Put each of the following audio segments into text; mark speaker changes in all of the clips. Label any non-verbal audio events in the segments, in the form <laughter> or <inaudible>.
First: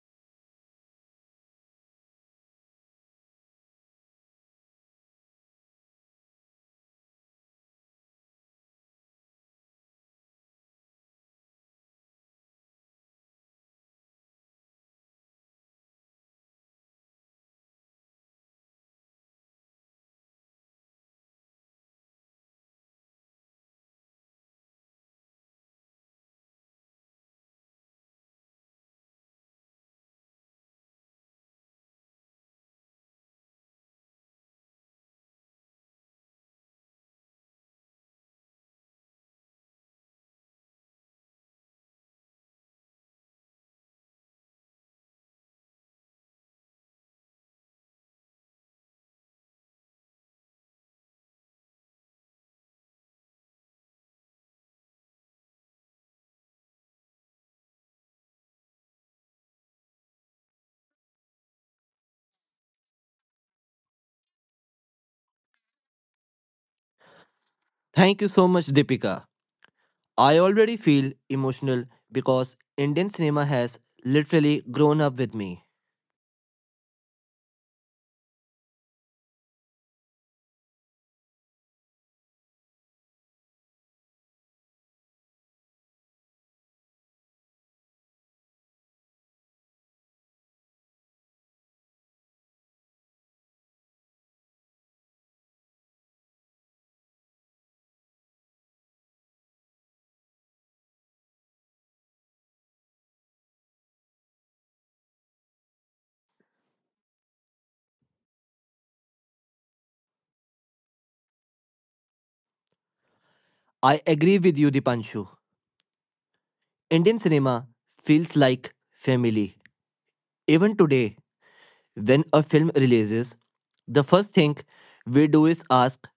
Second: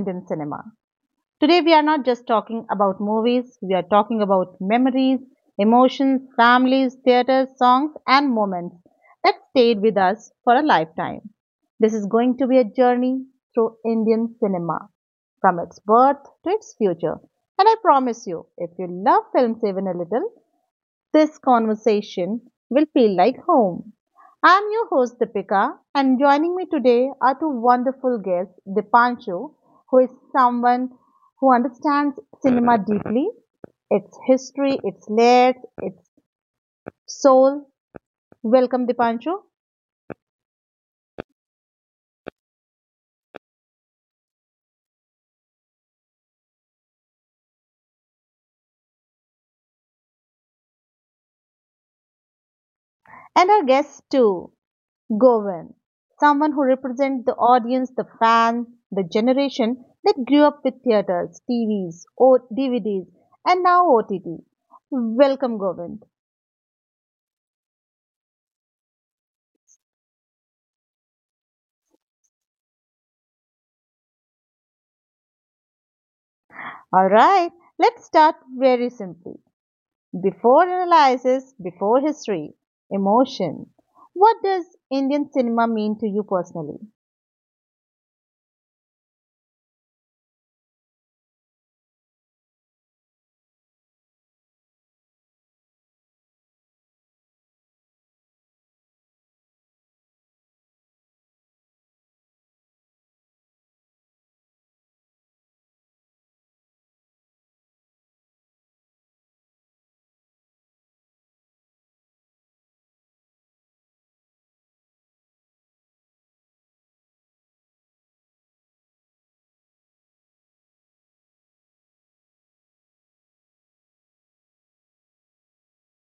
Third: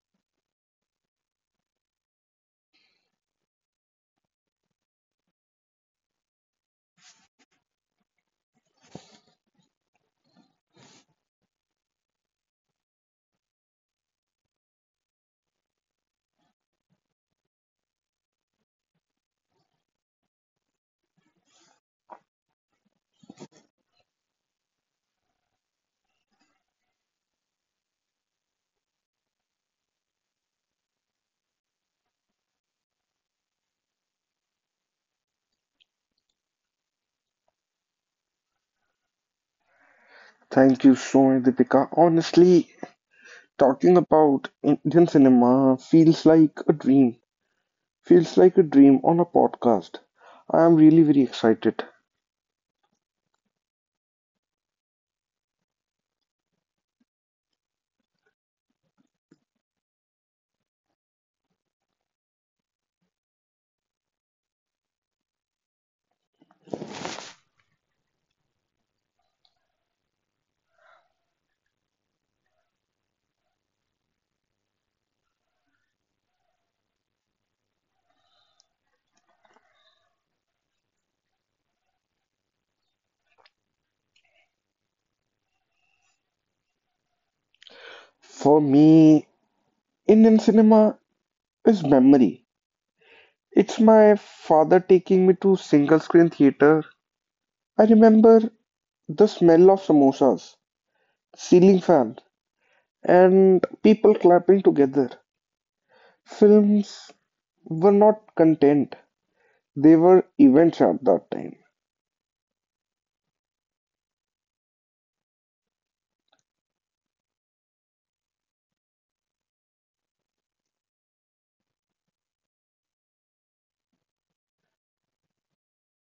Speaker 1: Indian cinema. Today we are not just talking about movies, we are talking about memories, emotions, families, theaters, songs, and moments that stayed with us for a lifetime. This is going to be a journey through Indian cinema, from its birth to its future. And I promise you, if you love films even a little, this conversation will feel like home. I'm your host Deepika, and joining me today are two wonderful guests, Dipanshu, who is someone who understands cinema deeply, its history, its layers, its soul. Welcome, Dipanshu.
Speaker 2: Thank you so much, Deepika. Honestly, talking about Indian cinema feels like a dream. Feels like a dream on a podcast. I am really very excited.
Speaker 1: And our guest too, Govind, someone who represents the audience, the fans, the generation that grew up with theaters, TVs, DVDs, and now OTT. Welcome, Govind.
Speaker 3: Thank you so much, Deepika. I already feel emotional because Indian cinema has literally grown up with me.
Speaker 1: Alright, let's start very simply. Before analysis, before history, emotion. What does Indian cinema mean to you personally?
Speaker 2: For me, Indian cinema is memory. It's my father taking me to single screen theater. I remember the smell of samosas, ceiling fan, and people clapping together. Films were not content. They were events at that time.
Speaker 3: I agree with you, Dipanshu. Indian cinema feels like family. Even today, when a film releases, the first thing we do is ask,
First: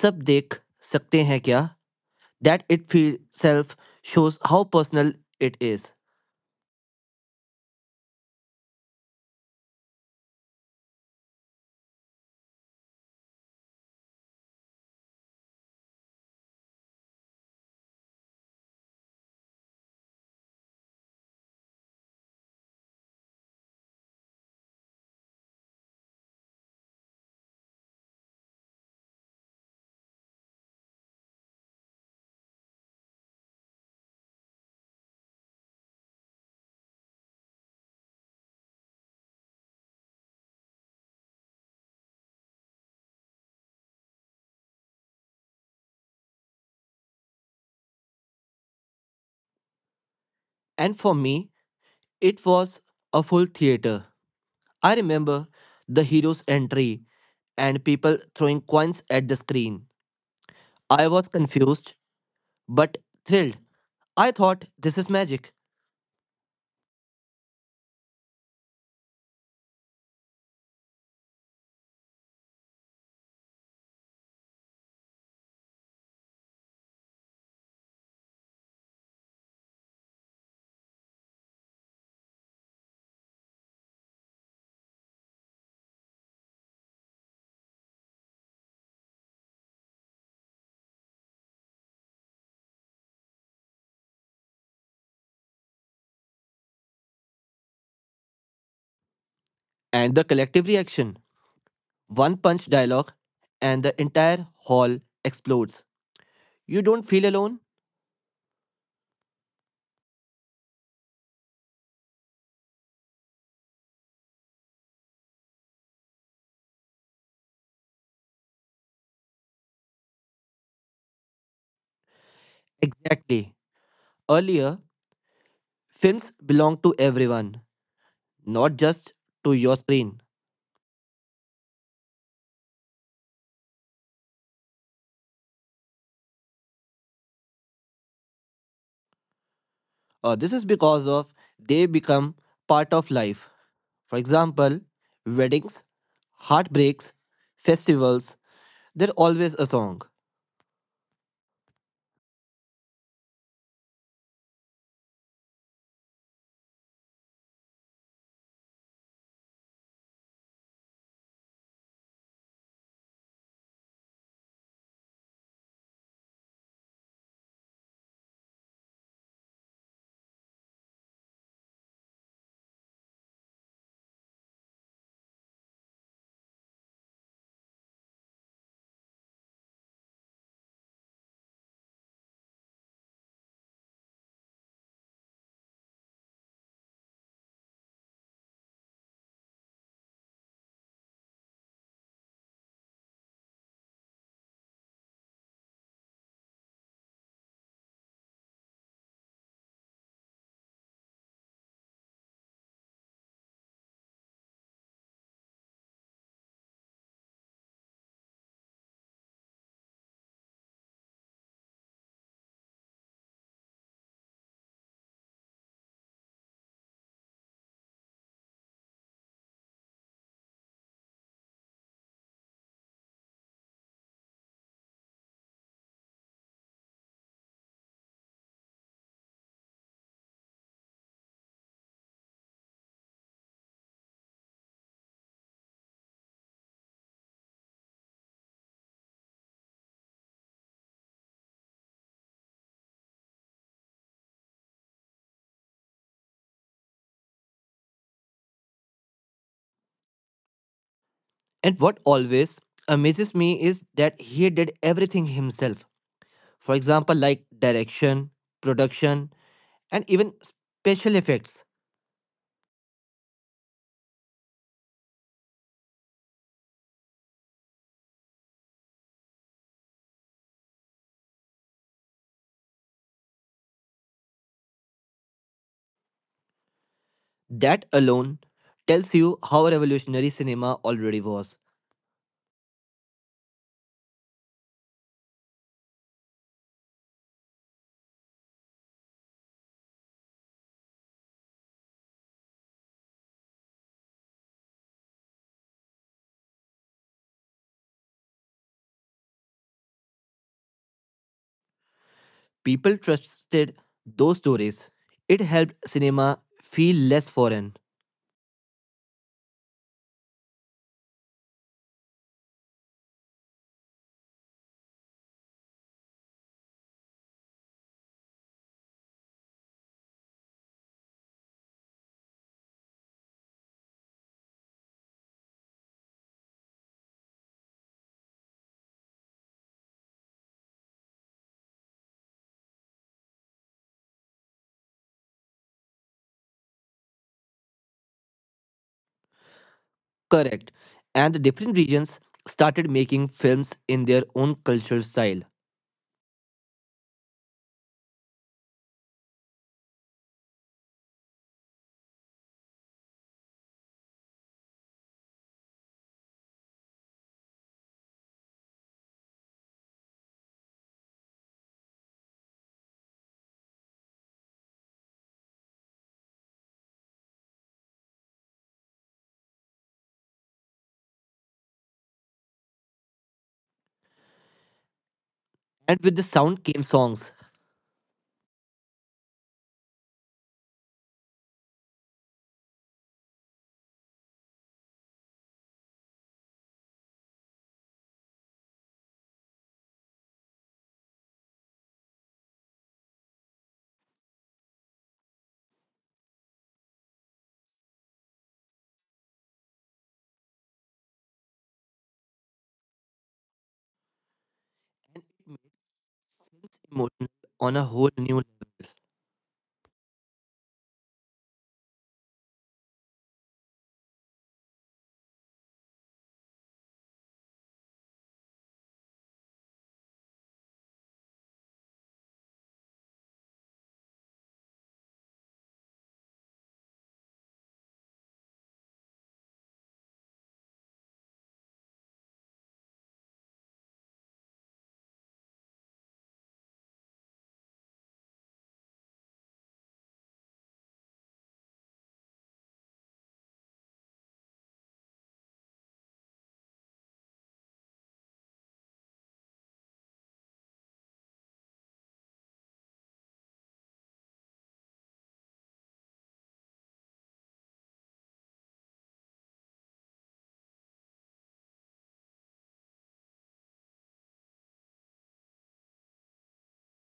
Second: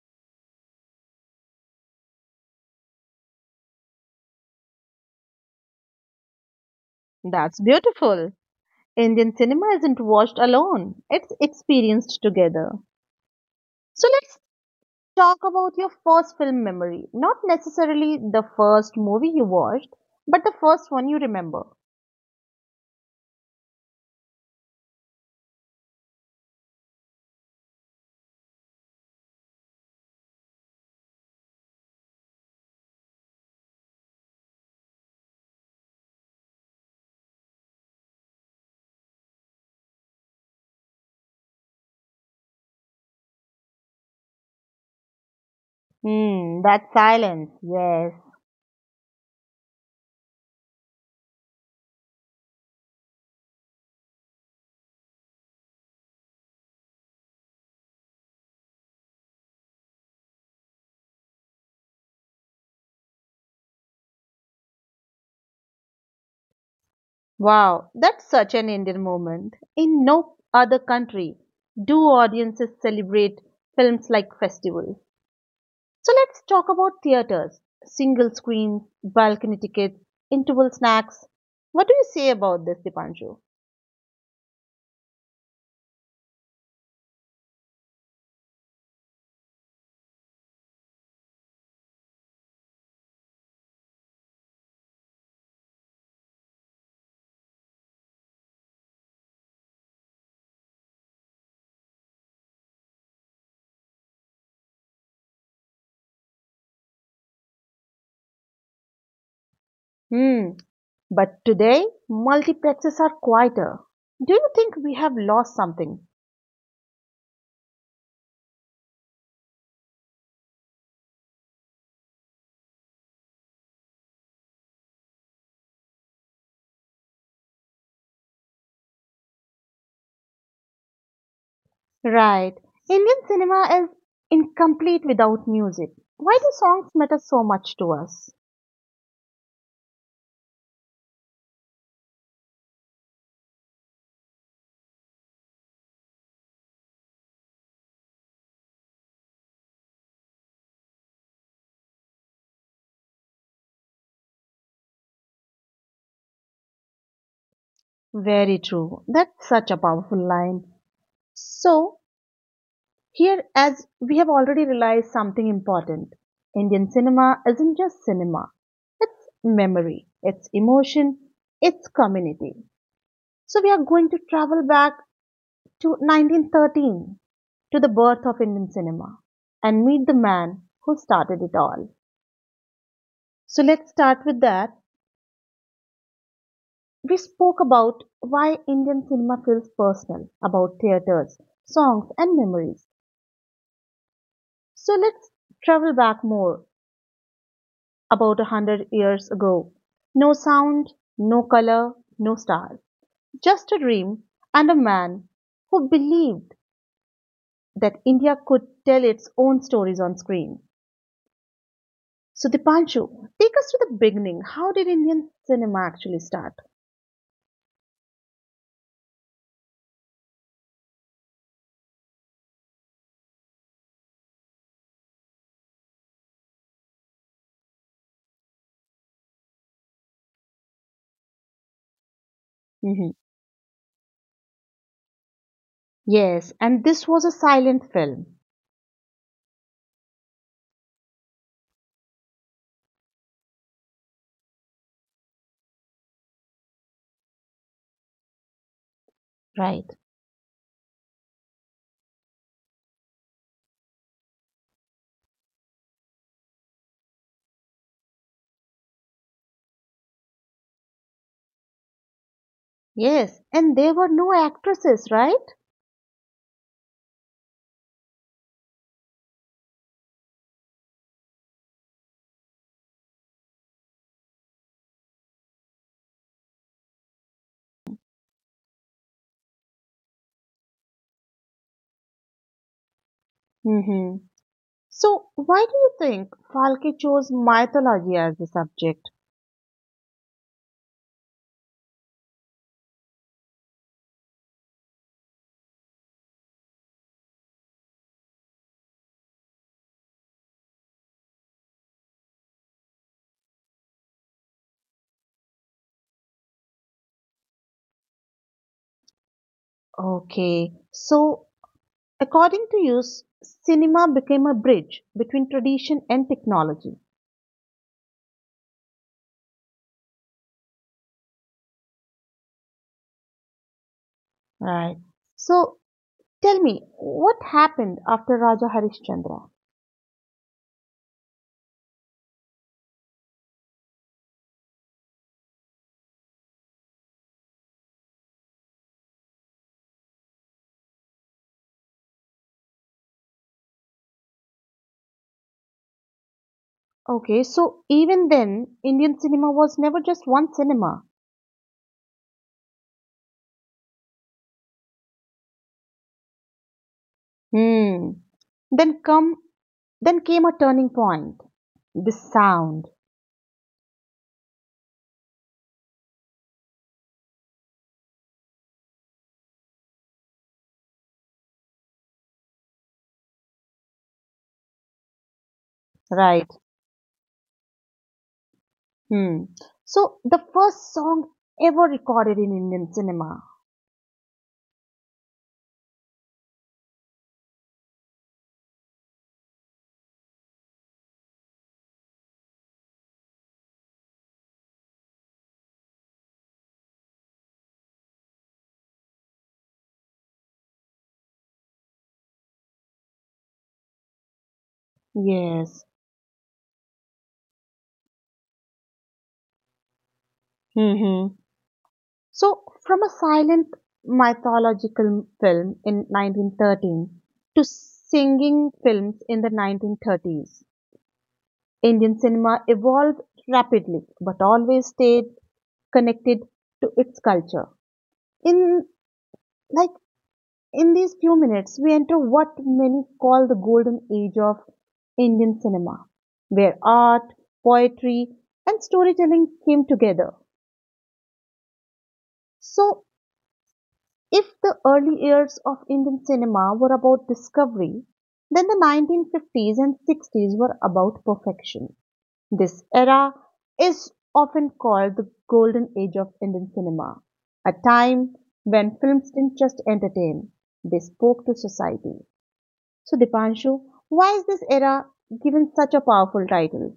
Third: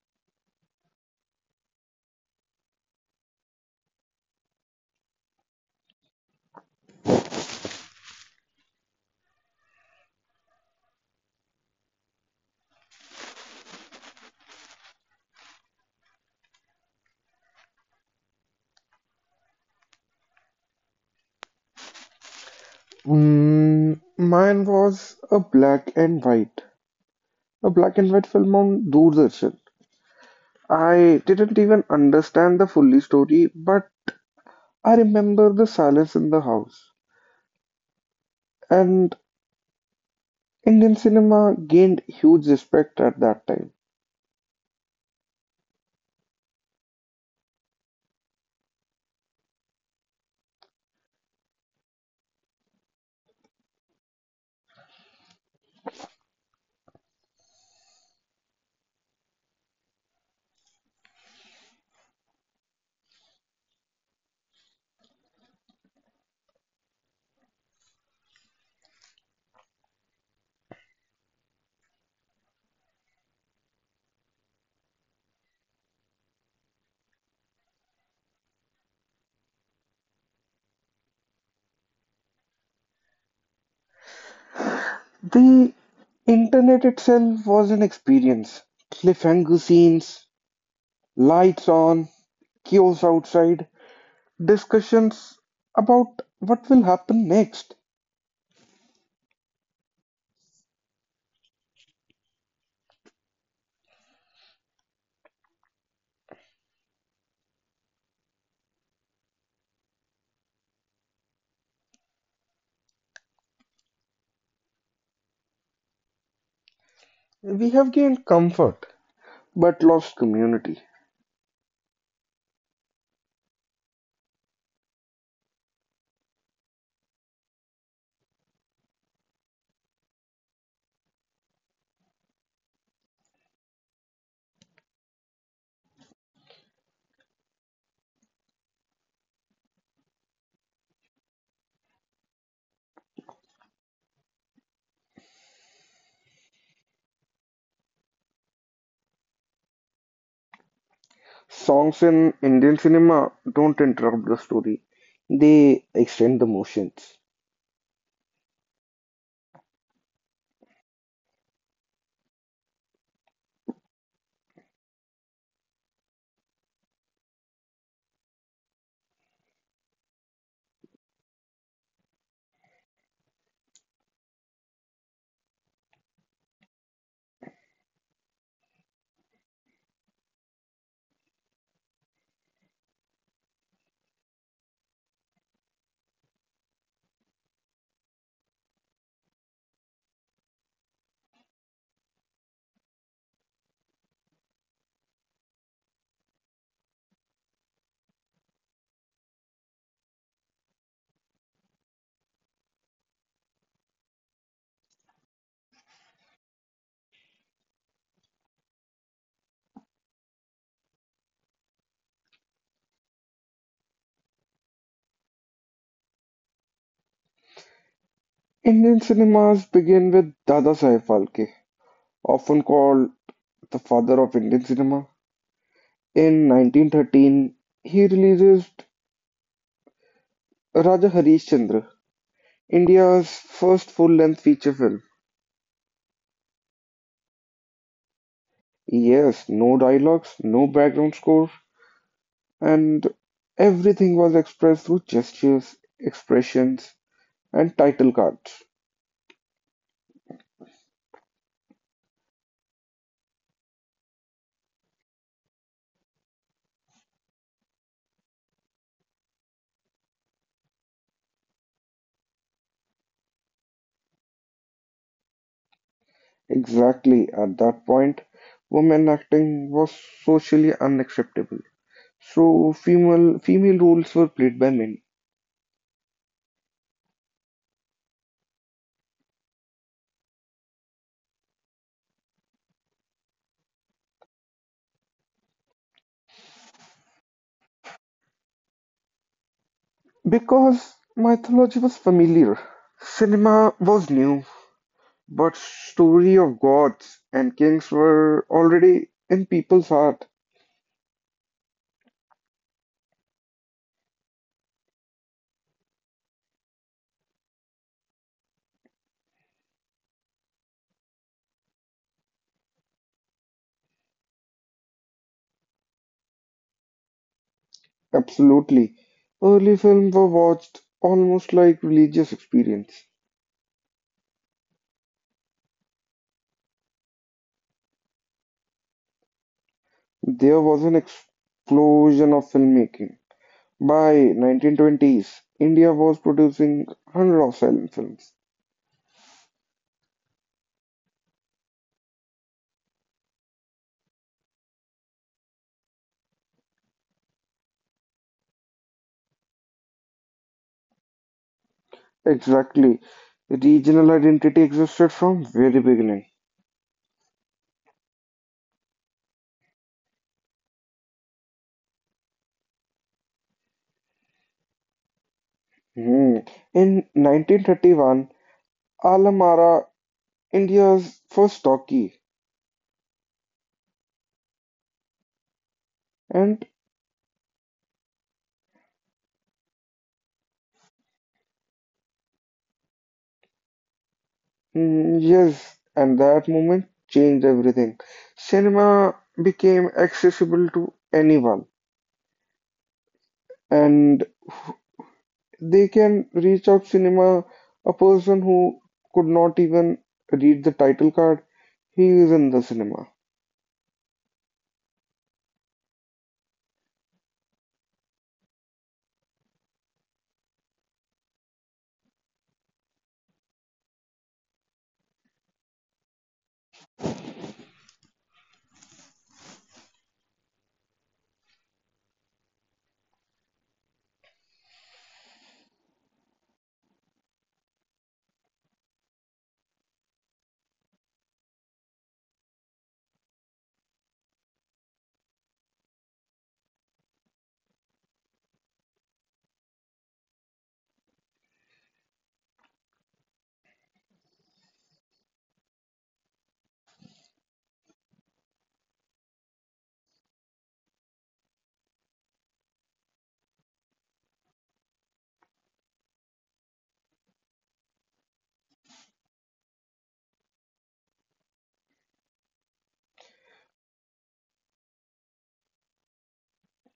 Speaker 3: "Sab dekh sakte hain kya?" That itself shows how personal it is.
Speaker 1: That's beautiful. Indian cinema isn't watched alone, it's experienced together. So let's talk about your first film memory. Not necessarily the first movie you watched, but the first one you remember.
Speaker 2: Mine was a black and white film on Doordarshan. I didn't even understand the fully story, but I remember the silence in the house. And Indian cinema gained huge respect at that time.
Speaker 1: Hmm, that silence, yes.
Speaker 3: And for me, it was a full theater. I remember the hero's entry and people throwing coins at the screen. I was confused but thrilled. I thought this is magic.
Speaker 1: Wow, that's such an Indian moment. In no other country do audiences celebrate films like festivals. So let's talk about theaters, single screens, balcony tickets, interval snacks. What do you say about this, Dipanshu?
Speaker 2: The internet itself was an experience. Cliffhanger scenes, lights on, chaos outside, discussions about what will happen next.
Speaker 3: And the collective reaction, one punch dialogue, and the entire hall explodes. You don't feel alone?
Speaker 1: Hmm, but today multiplexes are quieter. Do you think we have lost something?
Speaker 2: We have gained comfort but lost community.
Speaker 3: Exactly. Earlier, films belonged to everyone, not just to your screen.
Speaker 1: Right. Indian cinema is incomplete without music. Why do songs matter so much to us?
Speaker 3: This is because of they become part of life. For example, weddings, heartbreaks, festivals, there's always a song.
Speaker 2: Songs in Indian cinema don't interrupt the story, they extend the motions.
Speaker 1: Very true. That's such a powerful line. So, here, as we have already realized something important, Indian cinema isn't just cinema, it's memory, it's emotion, it's community. So, we are going to travel back to 1913 to the birth of Indian cinema and meet the man who started it all. So, let's start with that. We spoke about why Indian cinema feels personal, about theaters, songs, and memories. So let's travel back more, about 100 years ago. No sound, no color, no star, just a dream and a man who believed that India could tell its own stories on screen. So, Dipanshu, take us to the beginning. How did Indian cinema actually start?
Speaker 2: Indian cinemas begin with Dada Saheb Phalke, often called the father of Indian cinema. In 1913, he releases Raja Harishchandra,
Speaker 1: Hmm.
Speaker 2: India's first full length feature film.
Speaker 1: Yes, and this was a silent film.
Speaker 2: Yes, no dialogues, no background score, and everything was expressed through gestures, expressions, and title cards.
Speaker 1: Right.
Speaker 3: And what always amazes me is that he did everything himself. For example, like direction, production, and even special effects.
Speaker 1: Yes, and there were no actresses, right?
Speaker 2: Exactly. At that point, women acting was socially unacceptable. So female roles were played by men.
Speaker 3: That alone tells you how revolutionary cinema already was.
Speaker 1: Hmm. So, why do you think Falke chose mythology as the subject?
Speaker 2: Because mythology was familiar, cinema was new, but story of gods and kings were already in people's heart.
Speaker 3: People trusted those stories. It helped cinema feel less foreign.
Speaker 1: Okay, so according to you, cinema became a bridge between tradition and technology.
Speaker 2: Absolutely. Early films were watched almost like religious experience.
Speaker 1: Right. So tell me, what happened after Raja Harishchandra?
Speaker 2: There was an explosion of filmmaking. By 1920s, India was producing hundreds of silent films.
Speaker 3: Correct. And the different regions started making films in their own cultural style.
Speaker 1: Okay, so even then, Indian cinema was never just one cinema.
Speaker 2: Exactly. Regional identity existed from very beginning.
Speaker 1: Hmm. Then come, then came a turning point. The sound,
Speaker 2: Hmm. In 1931, Alamara, India's first talkie.
Speaker 3: And with the
Speaker 1: right?
Speaker 2: And,
Speaker 3: sound came songs.
Speaker 1: Hmm. So the first song ever recorded in Indian cinema.
Speaker 2: yes, and that moment changed everything. Cinema became accessible to anyone. And they can reach out cinema, a person who could not even read the title card, he is in the cinema.
Speaker 3: And it made
Speaker 1: Yes.
Speaker 3: films emotional on a whole new level.
Speaker 1: Hmm. So, from a silent mythological film in 1913 to singing films in the 1930s, Indian cinema evolved rapidly but always stayed connected to its culture. In like in these few minutes, we enter what many call the golden age of Indian cinema, where art, poetry, and storytelling came together. So, if the early years of Indian cinema were about discovery, then the 1950s and 60s were about perfection. This era is often called the golden age of Indian cinema, a time when films didn't just entertain, they spoke to society. So, Dipanshu, why is this era given such a powerful title?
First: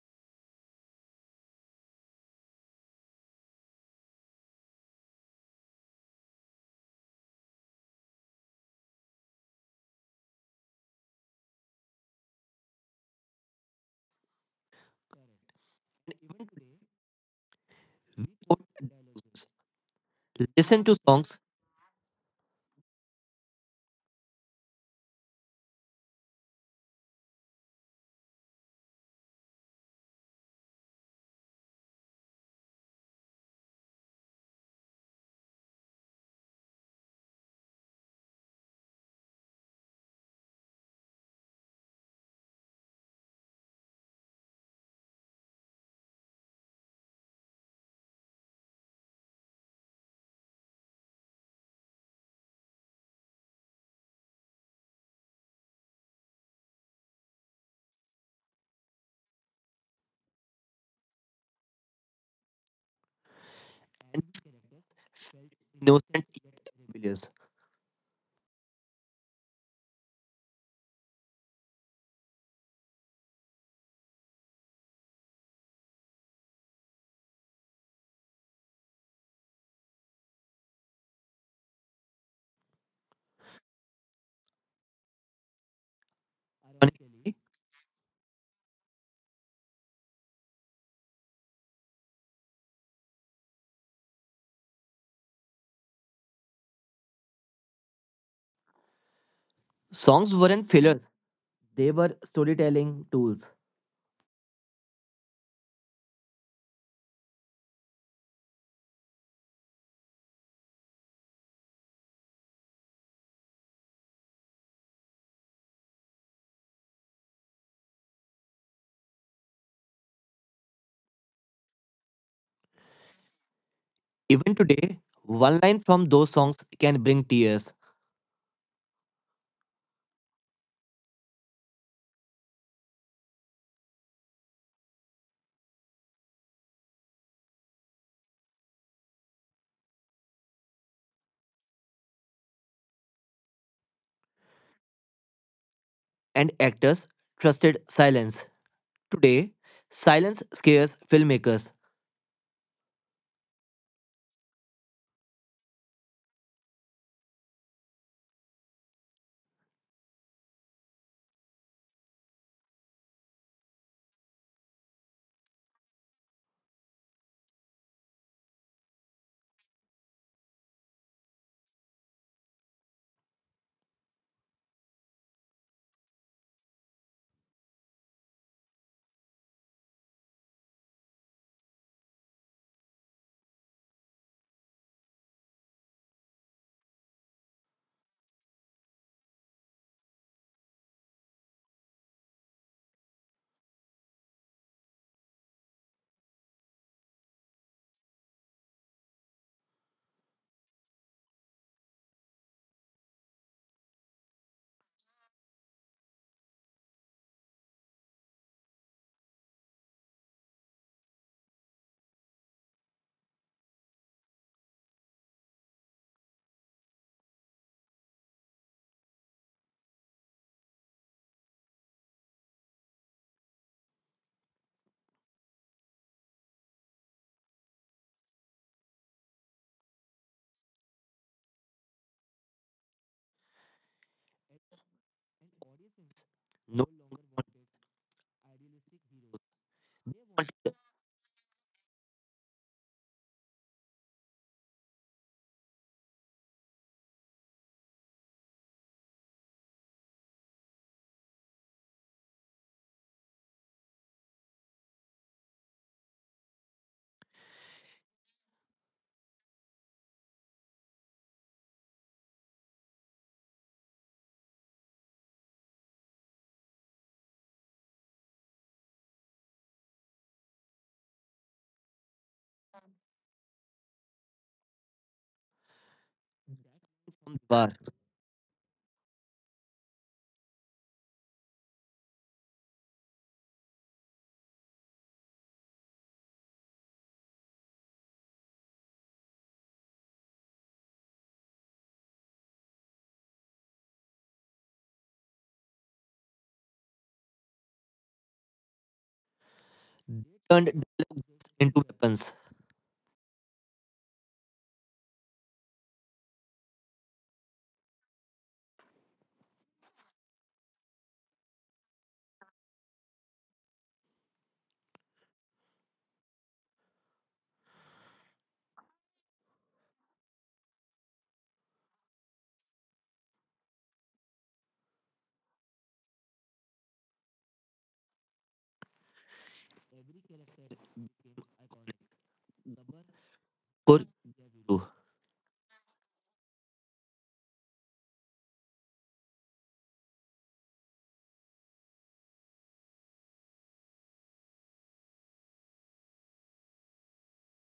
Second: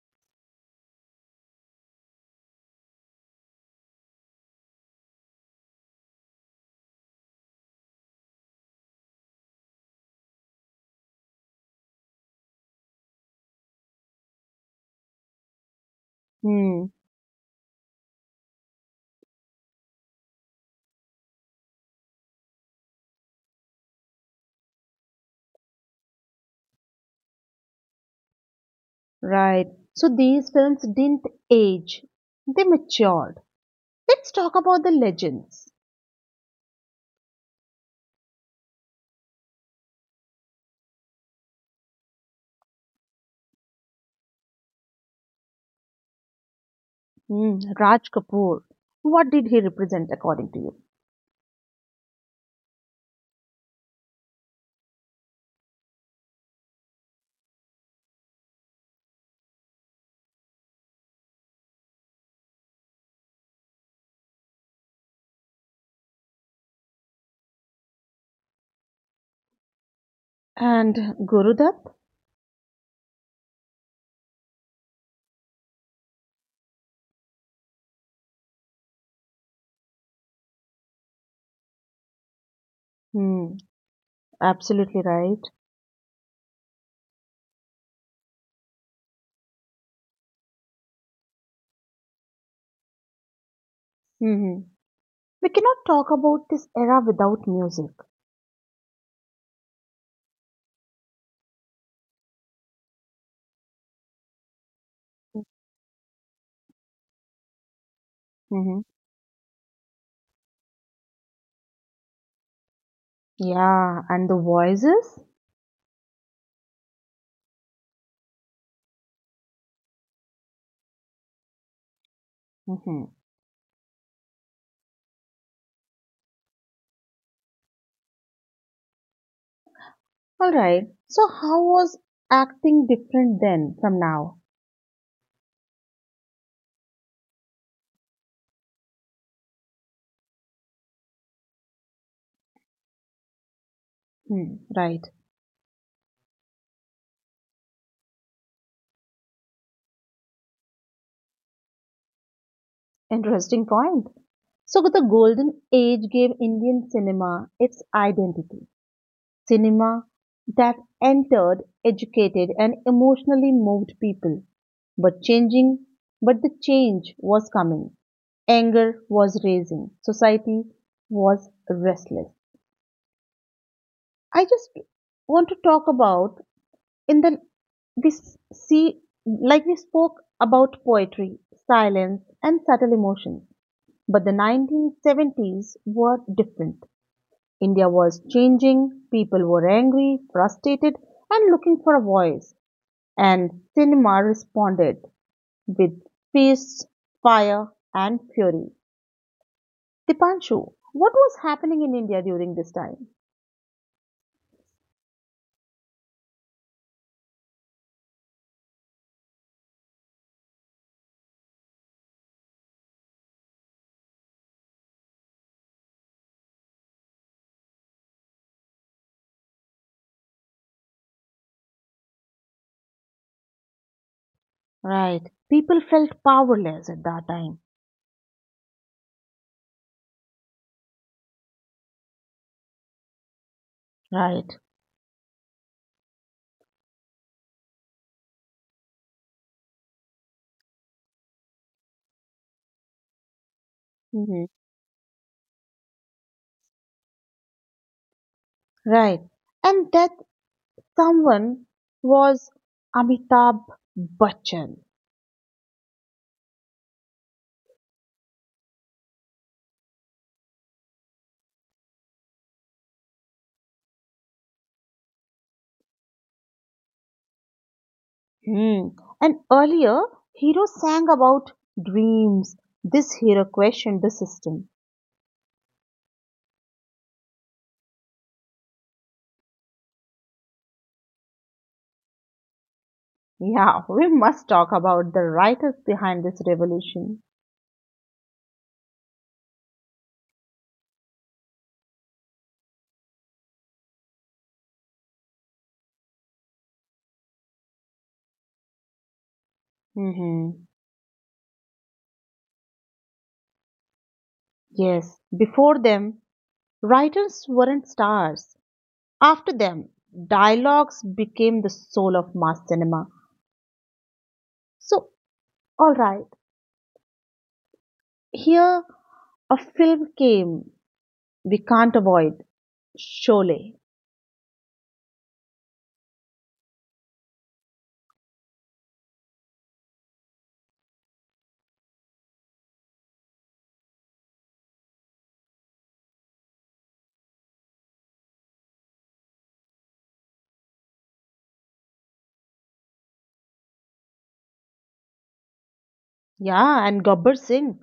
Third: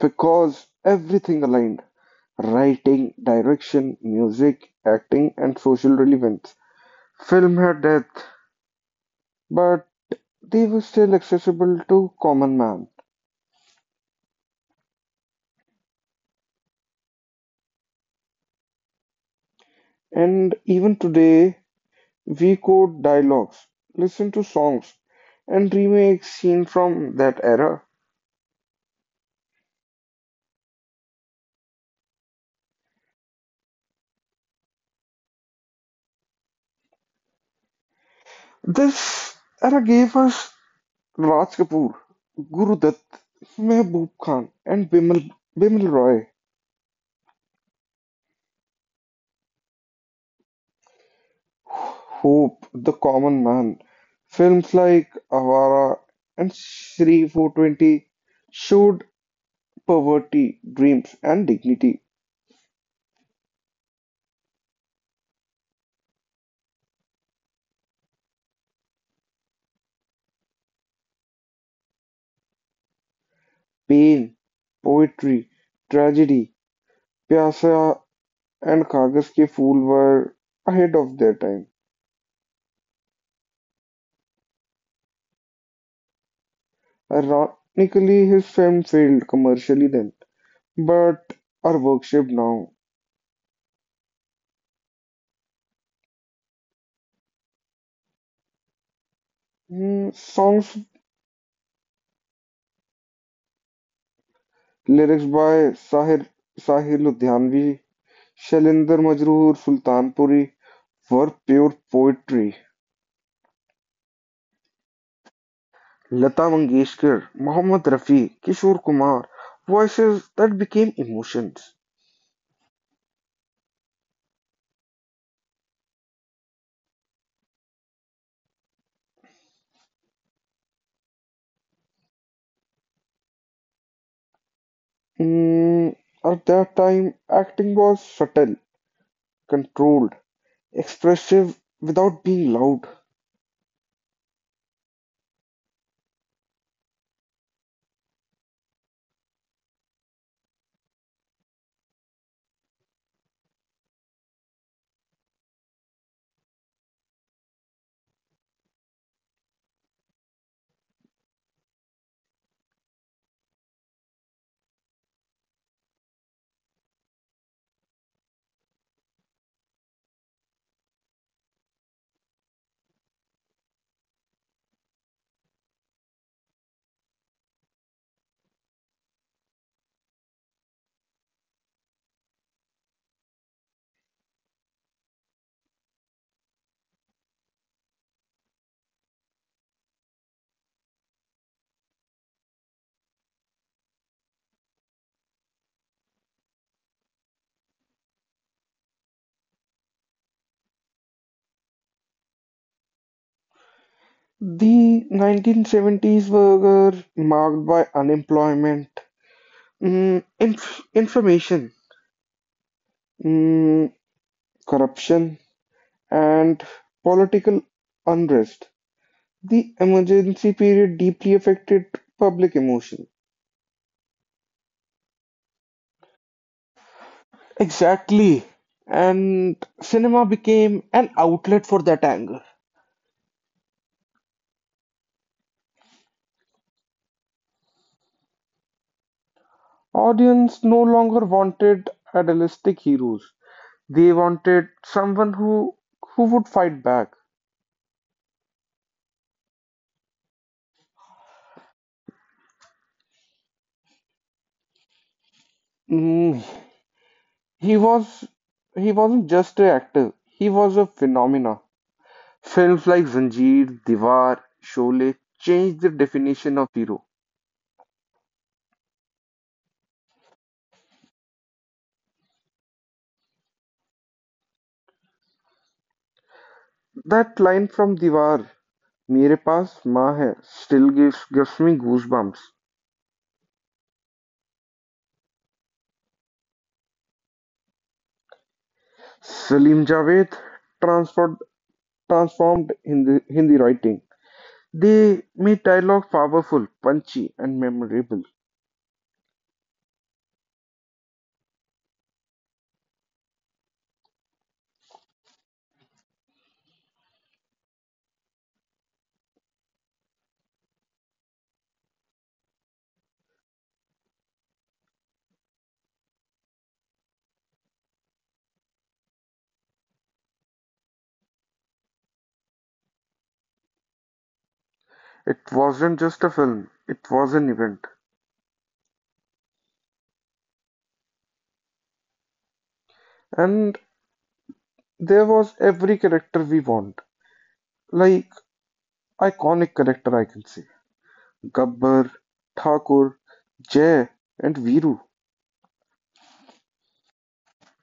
Speaker 2: Because everything aligned writing, direction, music, acting, and social relevance. Film had depth, but they were still accessible to common man.
Speaker 1: Hmm,
Speaker 3: People
Speaker 2: And
Speaker 3: listened to
Speaker 2: even
Speaker 3: songs
Speaker 2: today, we quote dialogues, listen to songs, and remake scenes from that era.
Speaker 1: right. So, these films didn't age, they matured. Let's talk about the legends.
Speaker 2: This era gave us Raj Kapoor, Guru Dutt, Mehboob Khan, and Bimal Roy.
Speaker 1: Hmm, Raj Kapoor. What did he represent according to you?
Speaker 2: Hope, the common man. Films like Avara and Shri 420 showed poverty, dreams, and dignity,
Speaker 3: and felt innocent rebellious.
Speaker 1: And Gurudat?
Speaker 2: pain, poetry, tragedy. Pyasa and Kagas Ke Phool were ahead of their time.
Speaker 1: Hmm, absolutely right.
Speaker 3: Ironically,
Speaker 2: Ironically, his film failed commercially then, but are worshipped now.
Speaker 1: Hmm. We cannot talk about this era without music.
Speaker 3: songs weren't
Speaker 2: Songs,
Speaker 3: fillers, they were storytelling tools.
Speaker 2: lyrics by Sahir Ludhianvi,
Speaker 1: Hmm.
Speaker 2: Shailender Majroor, Sultanpuri, were pure poetry.
Speaker 1: Yeah, and the voices?
Speaker 2: Lata Mangeshkar, Mohammad Rafi, Kishore Kumar, voices that became emotions.
Speaker 1: Hmm.
Speaker 3: Even today, one line from those songs can bring tears,
Speaker 1: All right. So, how was acting different then from now?
Speaker 2: Mm, at that time, acting was subtle, controlled, expressive without being loud.
Speaker 1: Hmm, right.
Speaker 3: and actors trusted silence. Today, silence scares filmmakers.
Speaker 1: Interesting point. So, the golden age gave Indian cinema its identity. Cinema that entered, educated, and emotionally moved people. But changing, but the change was coming. Anger was raising. Society was restless. I just want to talk about in the we see like we spoke about poetry, silence, and subtle emotions. But the 1970s were different. India was changing, people were angry, frustrated, and looking for a voice, and cinema responded with fists, fire, and fury. Dipanshu, what was happening in India during this time?
Speaker 2: The 1970s were marked by unemployment, inflammation, mm, corruption, and political unrest. The emergency period deeply affected public emotion.
Speaker 1: Right. People felt powerless at that time.
Speaker 2: Exactly. And cinema became an outlet for that anger.
Speaker 1: Right.
Speaker 3: No one wants
Speaker 2: Audience
Speaker 3: to
Speaker 2: no longer wanted idealistic heroes. They
Speaker 1: Mm-hmm.
Speaker 2: wanted someone who would fight back.
Speaker 1: Right. And that someone was Amitabh Bachchan.
Speaker 2: Mm, He was he wasn't just an actor. He was a phenomena. Films like Zanjeer, Diwar, Sholay changed the definition of hero.
Speaker 1: Hmm. And earlier, hero sang about dreams. This hero questioned the system.
Speaker 2: That line
Speaker 3: devour.
Speaker 2: from Diwar, "मेरे पास माँ है", still gives me goosebumps.
Speaker 1: Yeah, <laughs> we must talk about the writers behind this revolution.
Speaker 2: Salim Javed transformed transformed Hindi writing. They made dialogue powerful, punchy, and memorable.
Speaker 1: Hmm.
Speaker 3: Turned into weapons.
Speaker 1: Yes, before them, writers weren't stars. After them, dialogues became the soul of mass cinema. So, alright, here a film came we can't avoid Sholay.
Speaker 2: It wasn't just a film; it was an event, and
Speaker 3: Koryu.
Speaker 2: there was every character we want, like iconic character I can say: Gabbar, Thakur, Jay, and Viru.
Speaker 1: Yeah, and Gabbar Singh,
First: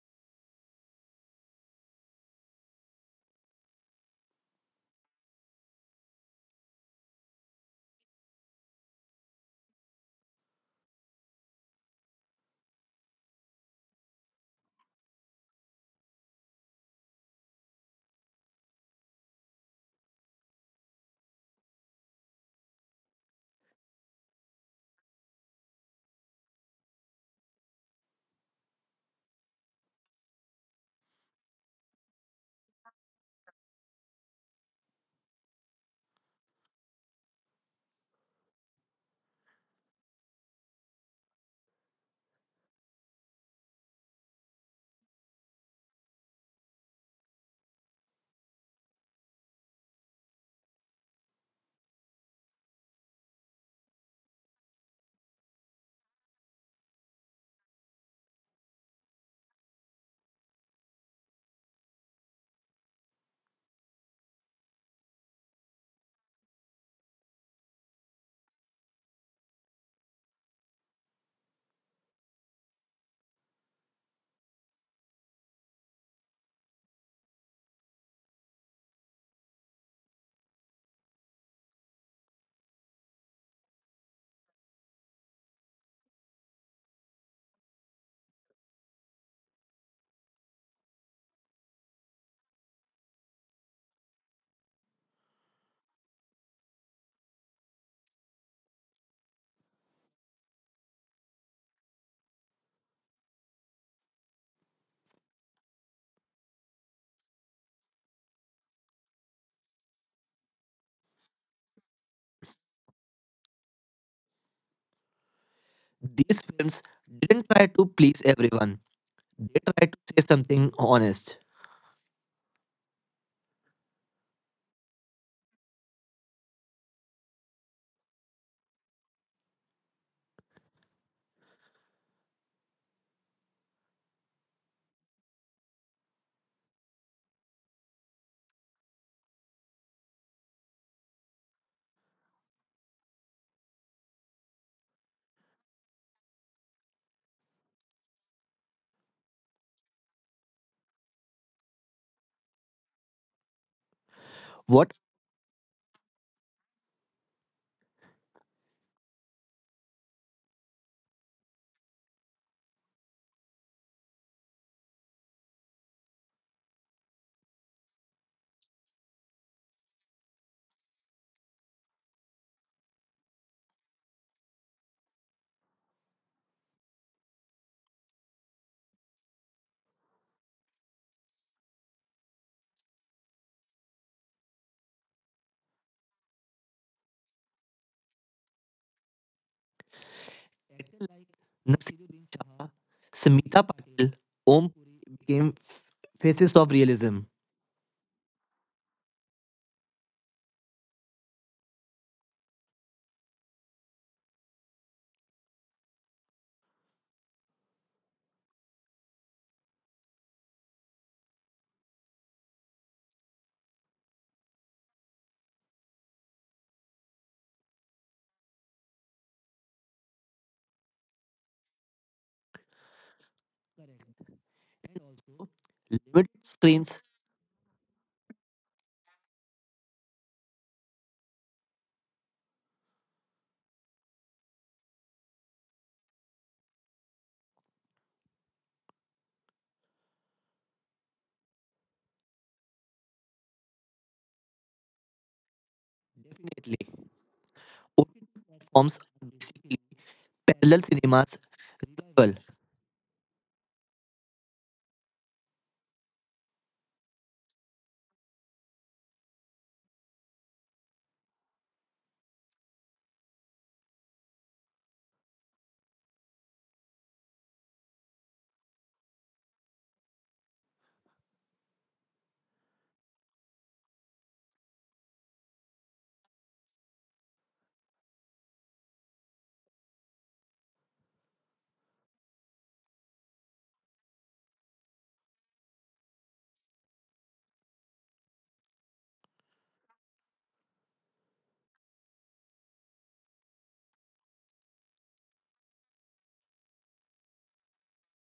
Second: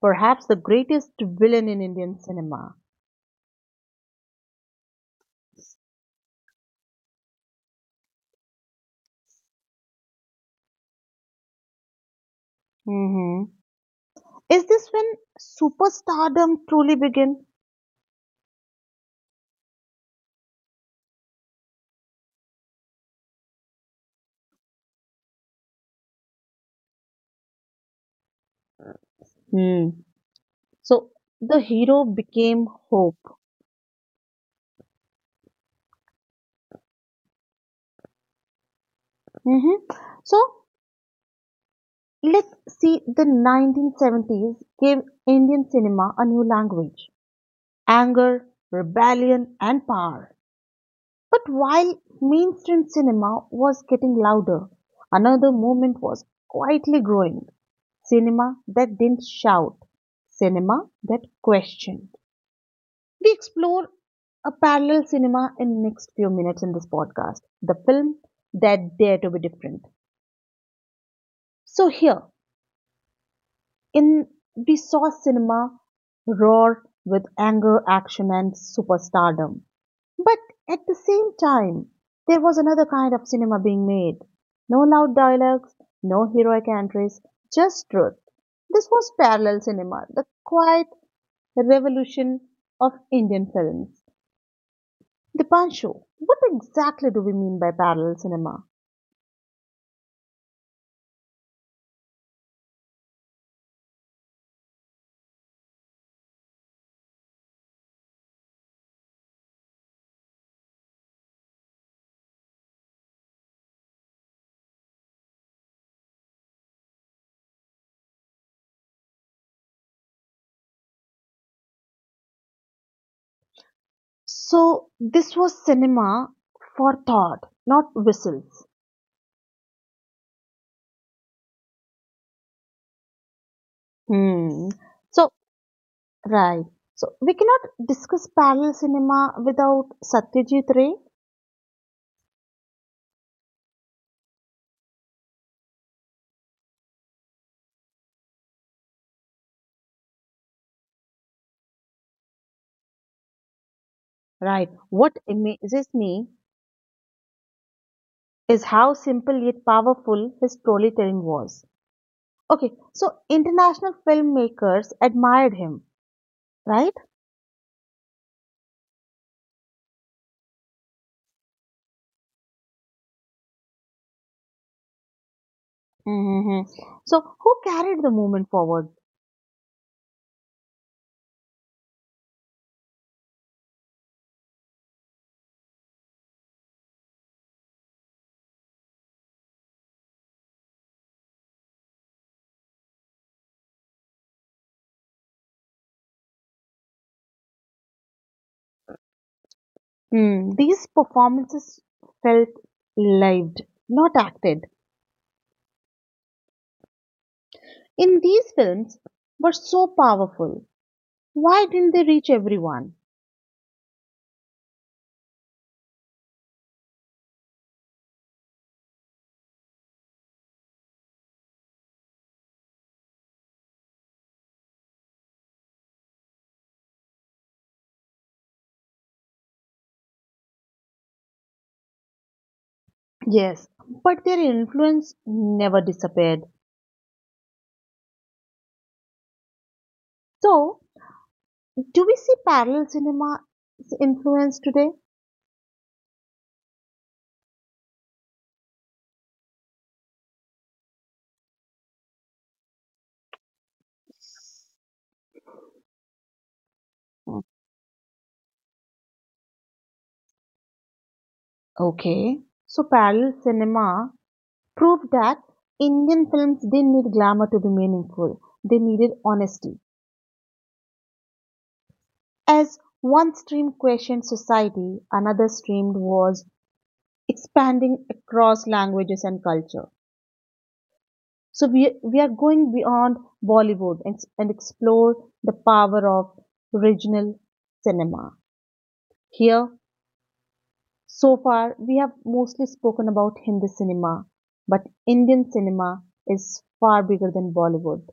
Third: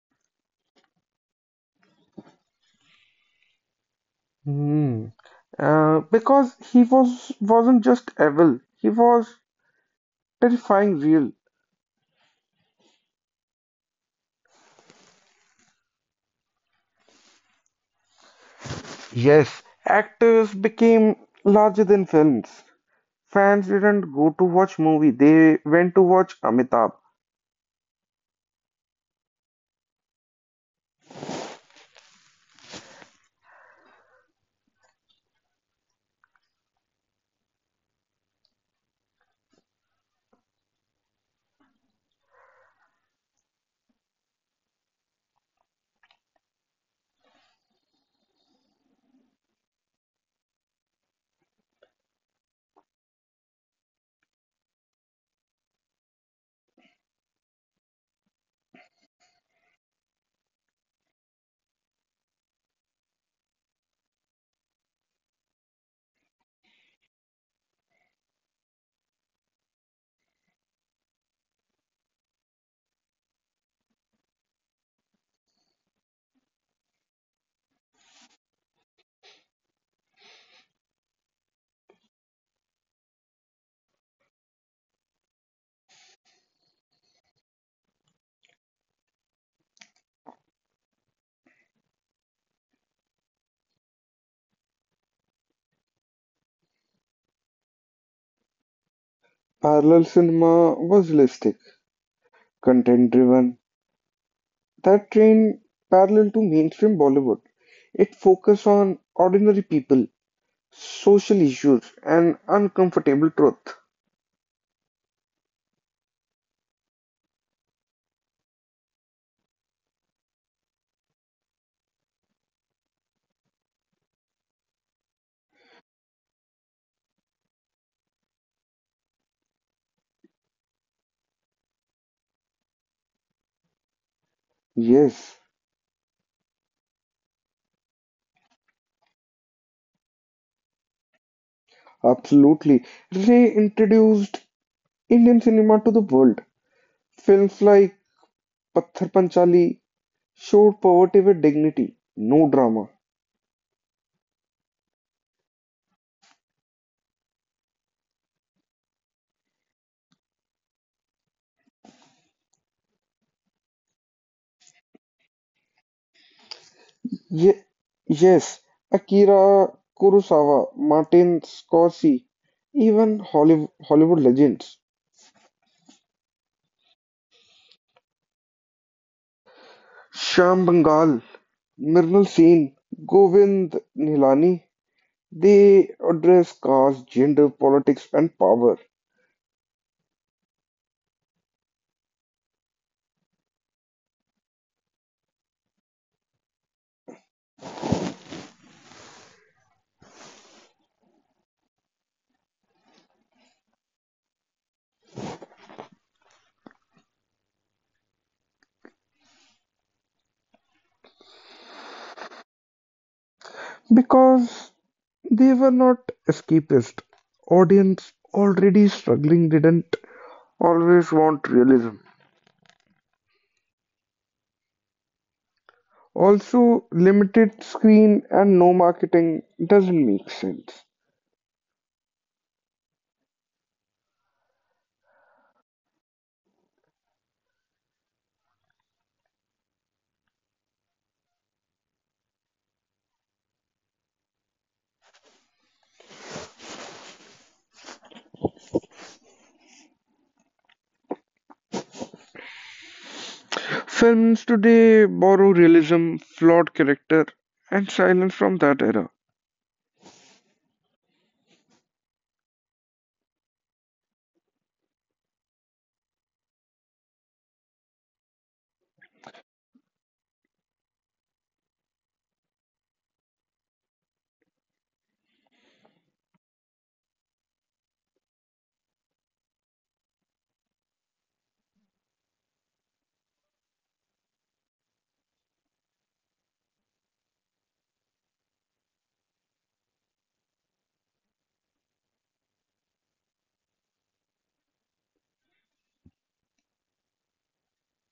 Speaker 1: perhaps the greatest villain in Indian cinema.
Speaker 2: Hmm. Because he wasn't just evil, he was terrifying real.
Speaker 1: Hmm. Is this when superstardom truly began?
Speaker 2: Yes, actors became larger than films. Fans didn't go to watch movie, they went to watch Amitabh.
Speaker 1: Hmm. So the hero became hope. Hmm. So let's see the 1970s gave Indian cinema a new language anger, rebellion, and power. But while mainstream cinema was getting louder, another movement was quietly growing. Cinema that didn't shout, cinema that questioned. We explore a parallel cinema in the next few minutes in this podcast, the film that dare to be different. So here, in we saw cinema roar with anger, action, and superstardom. But at the same time, there was another kind of cinema being made. No loud dialogues, no heroic entries, just truth. This was parallel cinema, the quiet revolution of Indian films. Dipanshu, what exactly do we mean by parallel cinema?
Speaker 2: Parallel cinema was realistic, content driven. That train parallel to mainstream Bollywood. It focused on ordinary people, social issues, and uncomfortable truth.
Speaker 3: These films didn't try to please everyone. They tried to say something honest.
Speaker 1: So, this was cinema for thought, not whistles. Hmm. So,
Speaker 2: Yes.
Speaker 1: right. So, we cannot discuss parallel cinema without Satyajit Ray.
Speaker 2: Absolutely. Reintroduced Indian cinema to the world. Films like Patthar Panchali showed poverty with dignity, no drama.
Speaker 1: Right.
Speaker 3: What
Speaker 1: What amazes me is how simple yet powerful his storytelling was. Okay, so international filmmakers admired him, right?
Speaker 2: Ye- yes, Akira Kurosawa, Martin Scorsese, even Hollywood legends.
Speaker 1: Hmm. So who carried the movement forward?
Speaker 2: Shyam Bengal, Mrinal Sen, Govind Nilani, they address caste, gender, politics, and power
Speaker 3: characters like Nasiruddin Shah, Samita Patil, Om Puri became faces of realism.
Speaker 1: Hmm. These performances felt lived, not acted. In these films were so powerful. Why didn't they reach everyone?
Speaker 2: because they were not escapist. Audience already struggling didn't always want realism.
Speaker 3: And also, limited
Speaker 2: Also,
Speaker 3: screens
Speaker 2: limited screen and no marketing doesn't make sense.
Speaker 1: Yes, but their influence never disappeared. So, do we see parallel cinema's influence today?
Speaker 3: definitely. OTT platforms are basically parallel cinemas revival.
Speaker 2: Films today borrow realism, flawed character, and silence from that era.
Speaker 1: Okay. So parallel cinema proved that Indian films didn't need glamour to be meaningful. They needed honesty. As one stream questioned society, another stream was expanding across languages and culture. So we are going beyond Bollywood and explore the power of regional cinema. Here, so far, we have mostly spoken about Hindi cinema, but Indian cinema is far bigger than Bollywood.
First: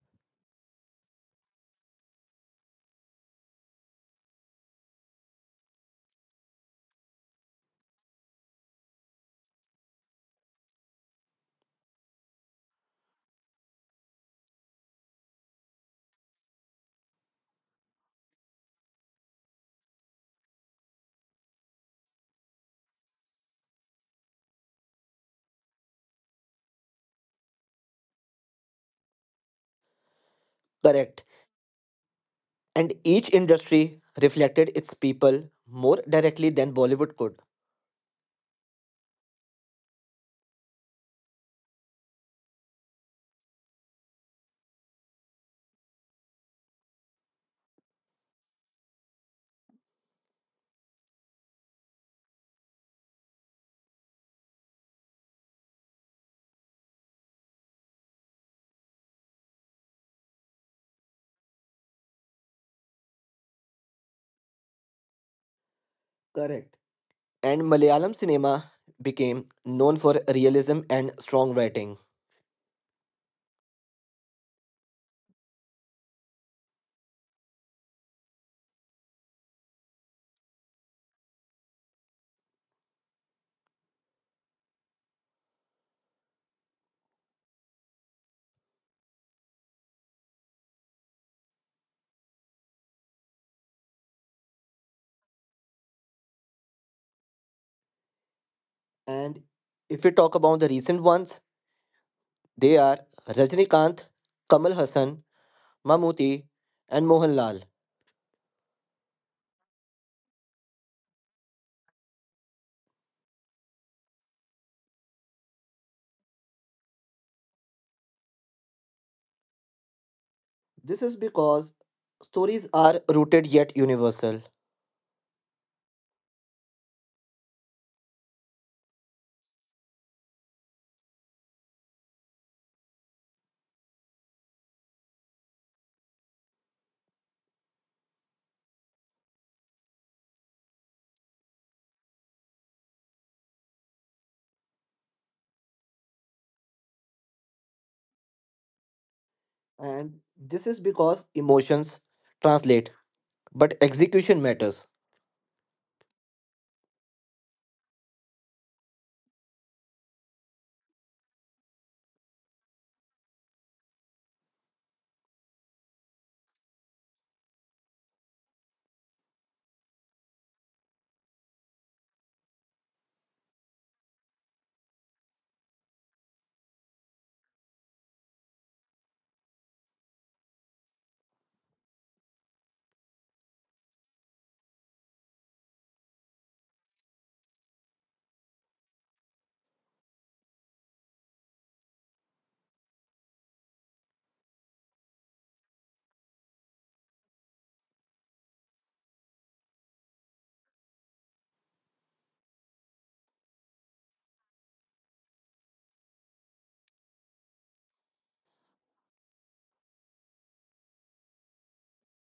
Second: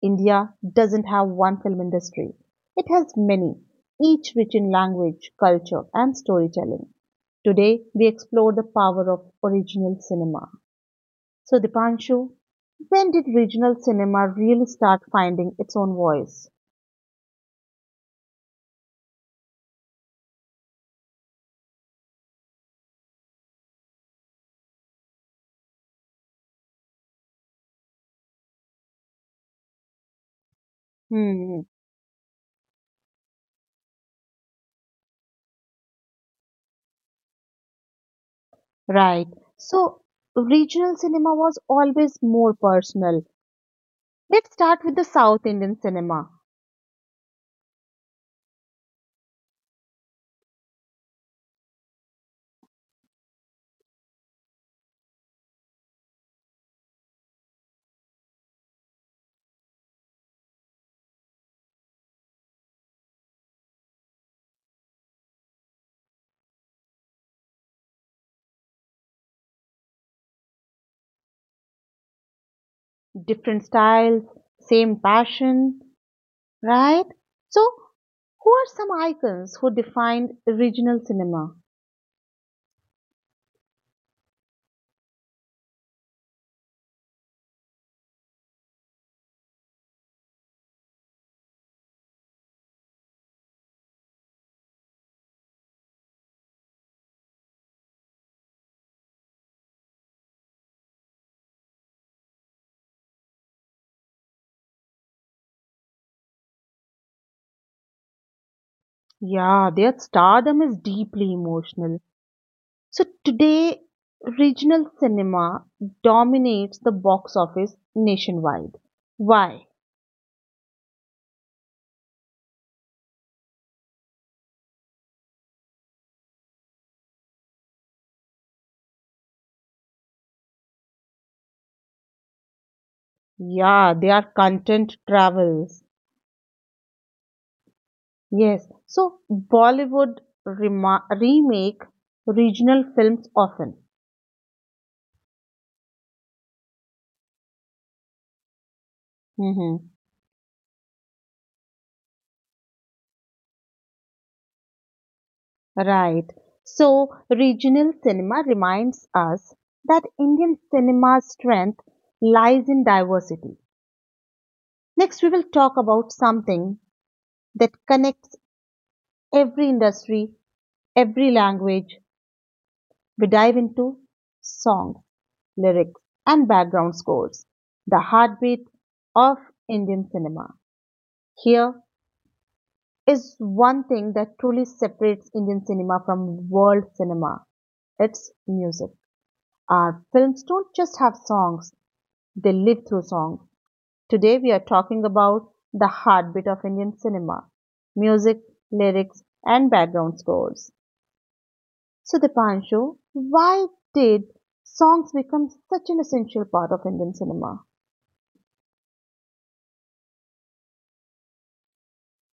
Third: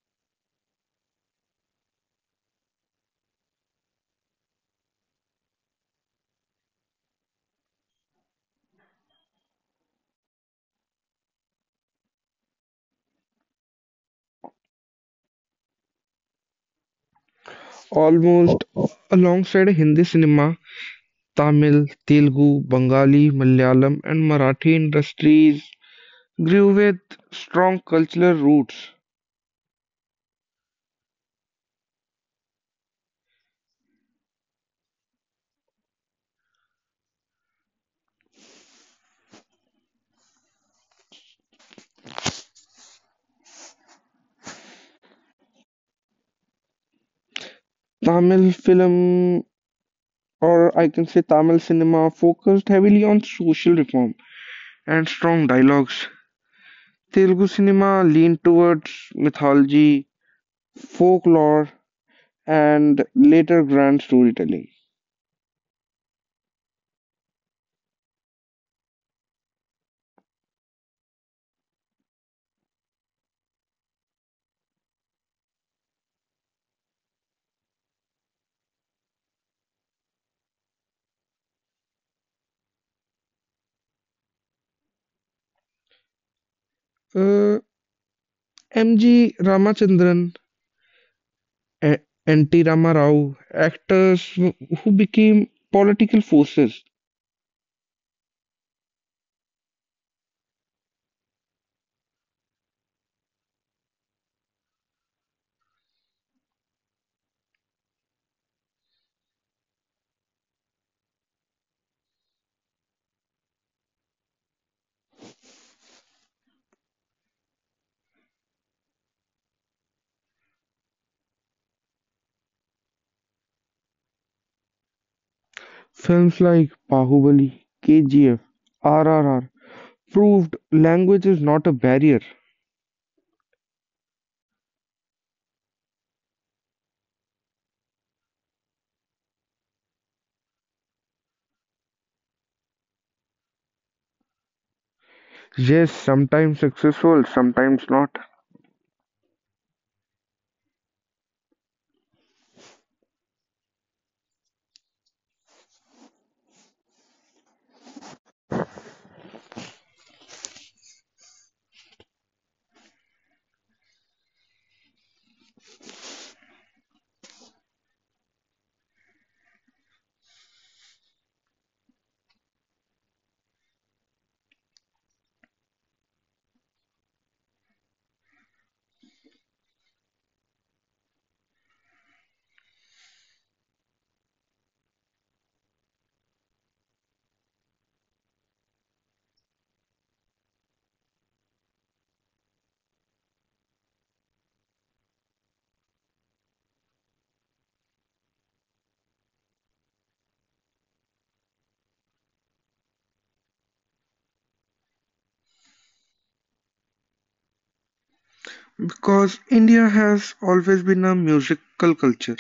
Speaker 1: India doesn't have one film industry, it has many, each rich in language, culture, and storytelling. Today, we explore the power of original cinema. So, Dipanshu, when did regional cinema really start finding its own voice?
Speaker 2: Almost alongside Hindi cinema, Tamil, Telugu, Bengali, Malayalam, and Marathi industries grew with strong cultural roots.
Speaker 3: Correct.
Speaker 1: Hmm,
Speaker 3: And each industry reflected its people more directly than Bollywood could.
Speaker 1: right. So, regional cinema was always more personal. Let's start with the South Indian cinema.
Speaker 2: Tamil film or I can say Tamil cinema focused heavily on social reform and strong dialogues. Telugu cinema leaned towards mythology, folklore, and later grand storytelling.
Speaker 3: Correct. And Malayalam cinema became known for realism and strong writing.
Speaker 1: Different styles, same passion, right? So, who are some icons who defined regional cinema?
Speaker 2: Uh, M.G. Ramachandran a- and T Rama Rao, actors who became political forces.
Speaker 3: And if we talk about the recent ones, they are Rajnikant, Kamal Hassan, Mammootty, and Mohanlal.
Speaker 1: Yeah, their stardom is deeply emotional. So, today, regional cinema dominates the box office nationwide. Why?
Speaker 3: This is because stories are rooted yet universal,
Speaker 2: Films like Bahubali, KGF, RRR proved language is not a barrier.
Speaker 1: Yeah, they are content travels. Yes, so Bollywood remake regional films often.
Speaker 2: Yes, sometimes successful, sometimes not.
Speaker 1: Hmm.
Speaker 3: and this is because emotions translate, but execution matters.
Speaker 1: Right. So, regional cinema reminds us that Indian cinema's strength lies in diversity. Next, we will talk about something that connects every industry, every language. We dive into song, lyrics, and background scores, the heartbeat of Indian cinema. Here is one thing that truly separates Indian cinema from world cinema it's music. Our films don't just have songs, they live through songs. Today we are talking about the heartbeat of Indian cinema music, lyrics, and background scores. So, Dipanshu, why did songs become such an essential part of Indian cinema?
Speaker 2: Because India has always been a musical culture,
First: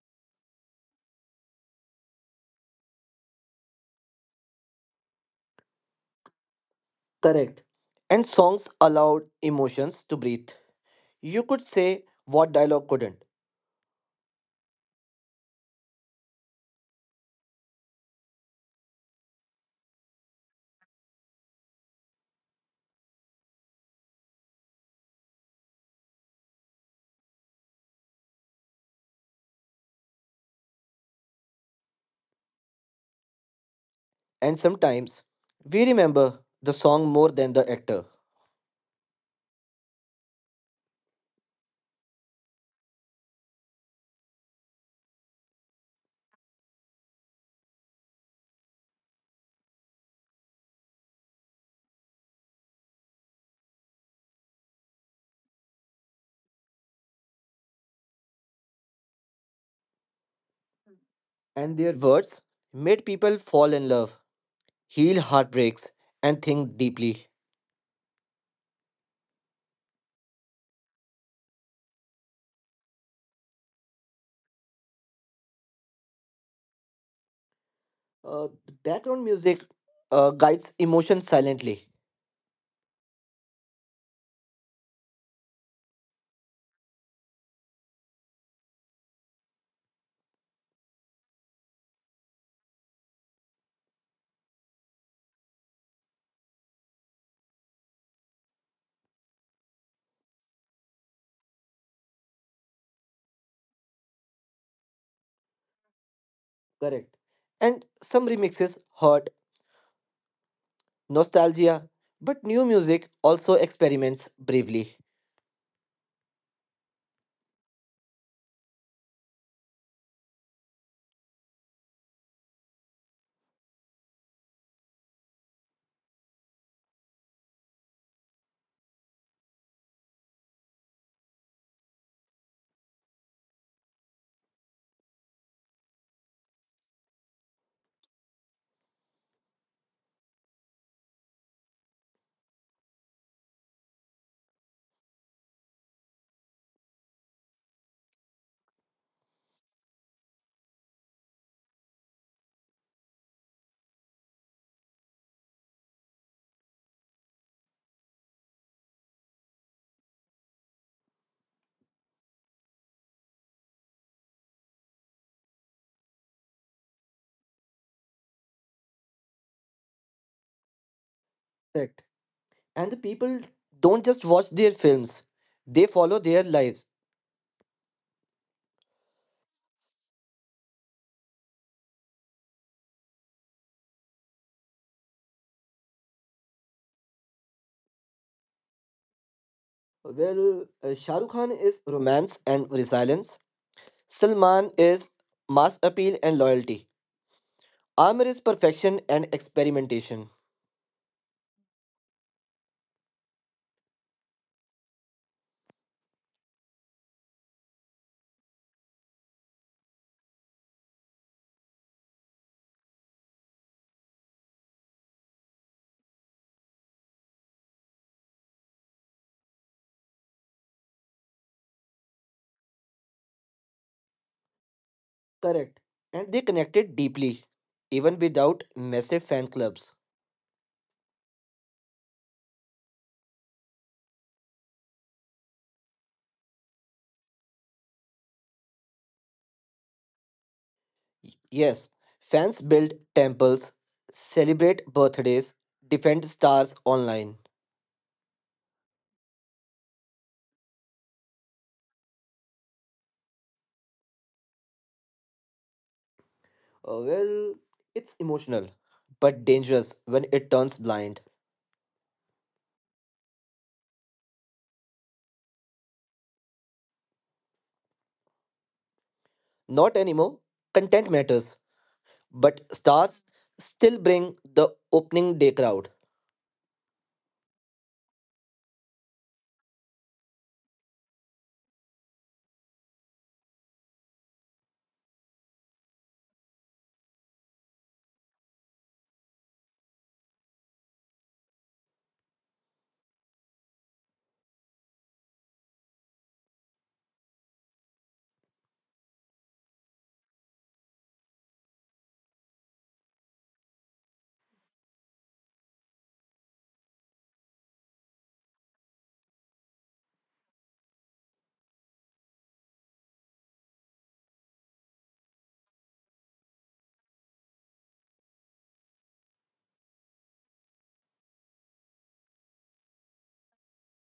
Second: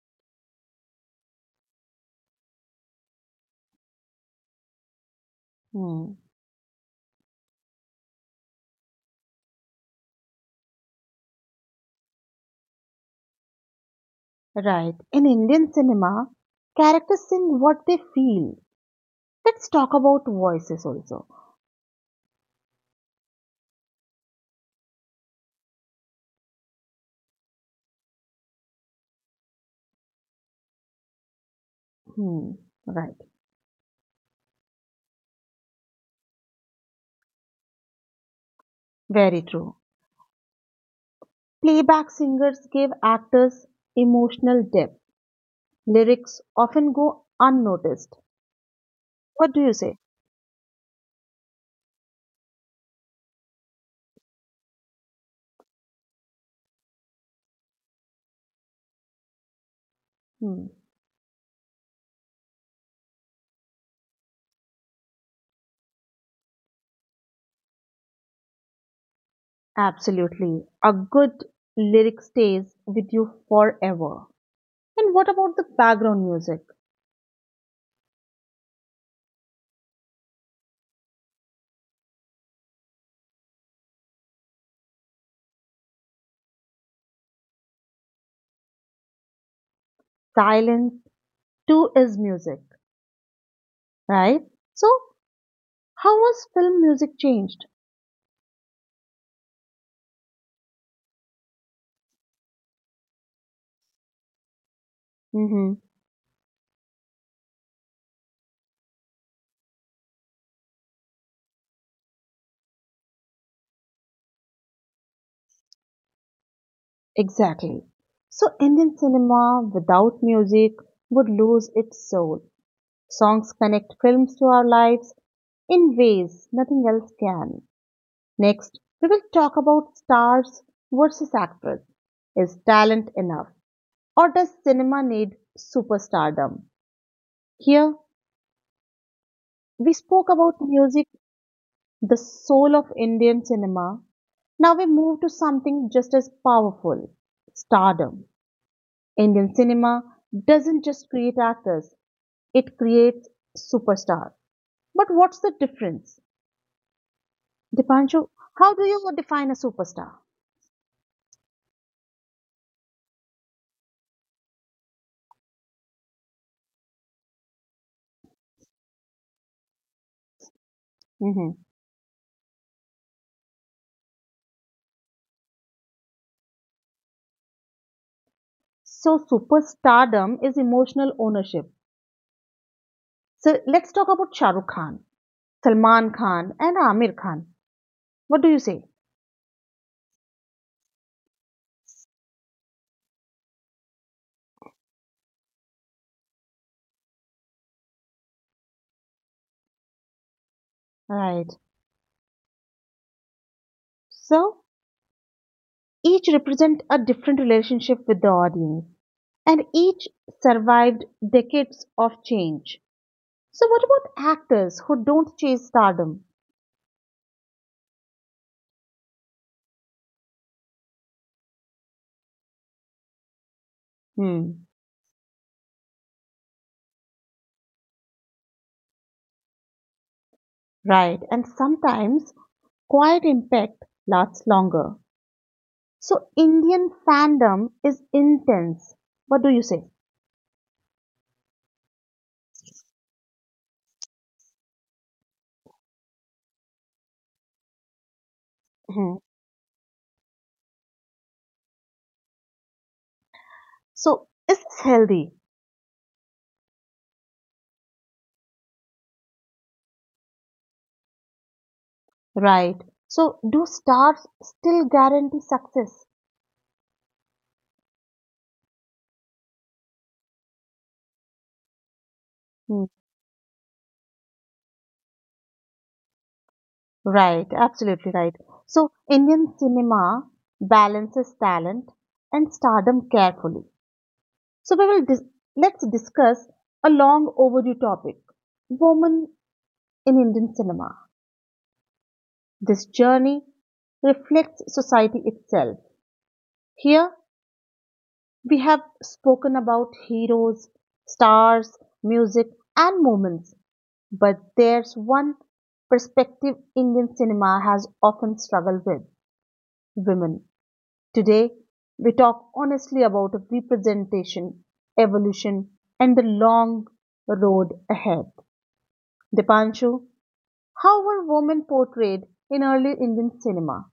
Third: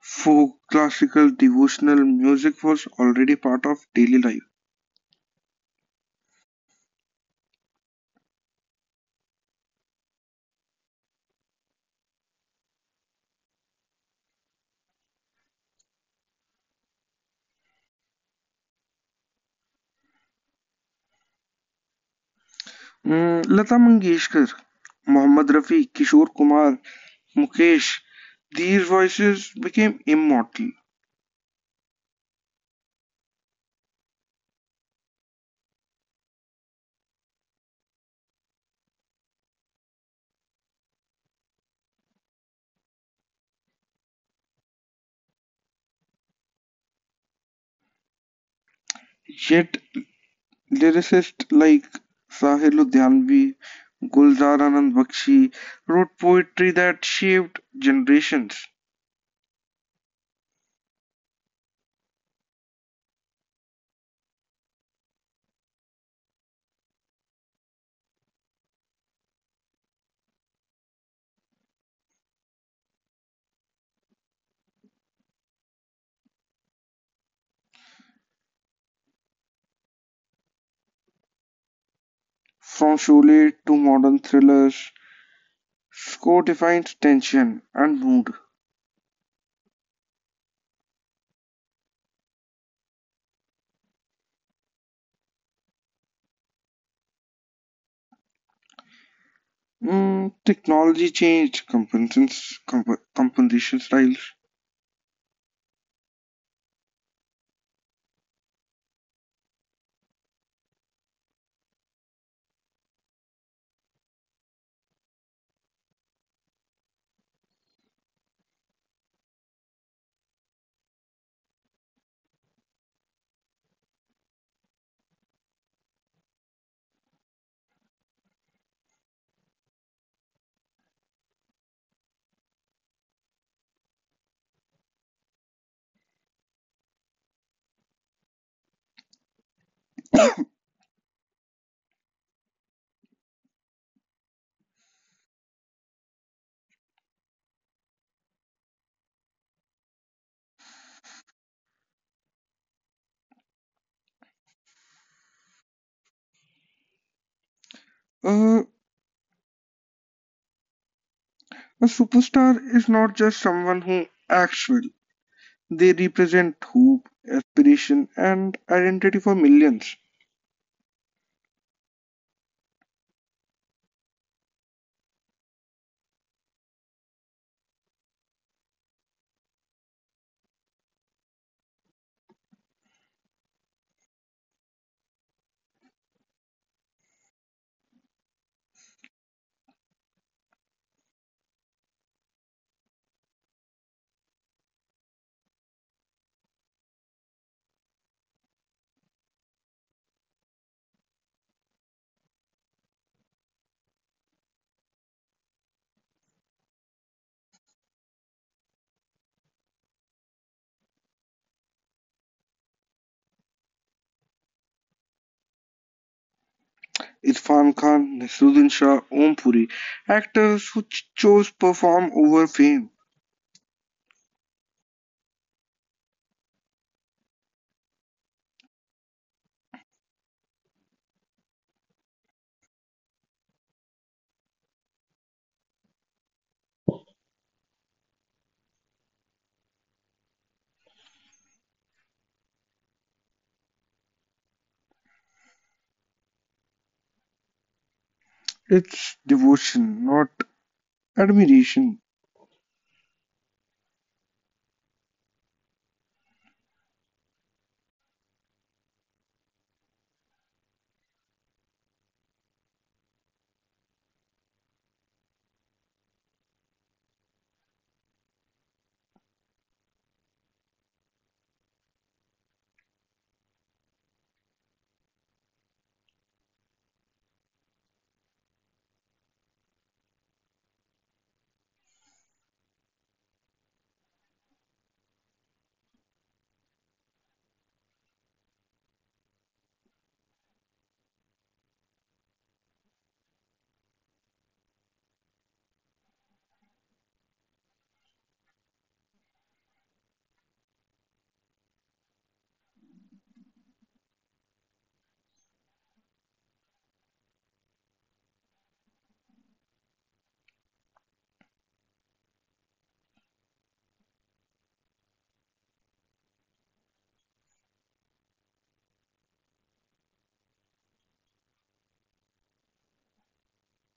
Speaker 2: folk, classical, devotional music was already part of daily life.
Speaker 1: Hmm,
Speaker 3: Correct. And songs allowed emotions to breathe. You could say what dialogue couldn't.
Speaker 1: right. In Indian cinema, characters sing what they feel. Let's talk about voices also.
Speaker 2: Lata Mangeshkar, Mohammed Rafi, Kishore Kumar, Mukesh, these voices became immortal.
Speaker 1: Hmm. Right.
Speaker 3: And sometimes we remember the song more than the actor.
Speaker 1: Very true. Playback singers gave actors emotional depth. Lyrics often go unnoticed. What do you
Speaker 2: Yet
Speaker 1: say?
Speaker 2: lyricists like Sahil Ludhianvi, Gulzar Anand Bakshi wrote poetry that shaped generations.
Speaker 1: Hmm,
Speaker 3: And their words made people fall in love, heal heartbreaks, and think deeply.
Speaker 1: absolutely. A good lyric stays with you forever. And what about the background music?
Speaker 3: Uh, Background music guides emotion silently.
Speaker 2: From Sholay to modern thrillers, score defines tension and mood.
Speaker 1: Silence too is music, right? So, how was film music changed?
Speaker 2: Technology changed composition styles.
Speaker 1: Hmm.
Speaker 3: Correct. And some remixes hurt, nostalgia, but new music also experiments bravely.
Speaker 1: Exactly. So, Indian cinema without music would lose its soul. Songs connect films to our lives in ways nothing else can. Next, we will talk about stars versus actors. Is talent enough? Or does cinema need superstardom? Here, we spoke about music, the soul of Indian cinema. Now we move to something just as powerful stardom. Indian cinema doesn't just create actors, it creates superstars. But what's the difference? Dipanshu,
Speaker 2: Uh,
Speaker 1: how do you define a superstar?
Speaker 2: a superstar is not just someone who acts well. They represent hope, aspiration, and identity for millions.
Speaker 1: Mhm.
Speaker 3: Correct. And the people don't just watch their films, they follow their lives.
Speaker 1: So, superstardom is emotional ownership. So let's talk about Shah Rukh Khan, Salman Khan, and Amir Khan. What do you say?
Speaker 3: Well, Shah Rukh Khan is romance and resilience. Salman is mass appeal and loyalty. Amir is perfection and experimentation.
Speaker 1: Right. So each represent a different relationship with the audience, and each survived decades of change. So what about actors who don't chase stardom?
Speaker 2: Irfan Khan, Nasruddin Shah, Om Puri, actors who chose perform over fame.
Speaker 1: Hmm.
Speaker 3: Correct. And they connected deeply, even without massive fan clubs.
Speaker 1: Right. And sometimes quiet impact lasts longer. So Indian fandom is intense. What do you say?
Speaker 3: Yes, fans build temples, celebrate birthdays, defend stars online.
Speaker 1: Hmm.
Speaker 2: It's devotion, not admiration.
Speaker 1: So is this healthy?
Speaker 3: Well, it's emotional, but dangerous when it turns blind.
Speaker 1: Right. So, do stars still guarantee success?
Speaker 3: Not anymore. Content matters, but
Speaker 1: Hmm.
Speaker 3: stars still bring the opening day crowd.
Speaker 1: Right, absolutely right. So, Indian cinema balances talent and stardom carefully. So, let's discuss a long overdue topic women in Indian cinema. This journey reflects society itself. Here, we have spoken about heroes, stars, music, and moments. But there's one perspective Indian cinema has often struggled with women. Today, we talk honestly about representation, evolution, and the long road ahead. Dipanshu, how were women portrayed in early Indian cinema?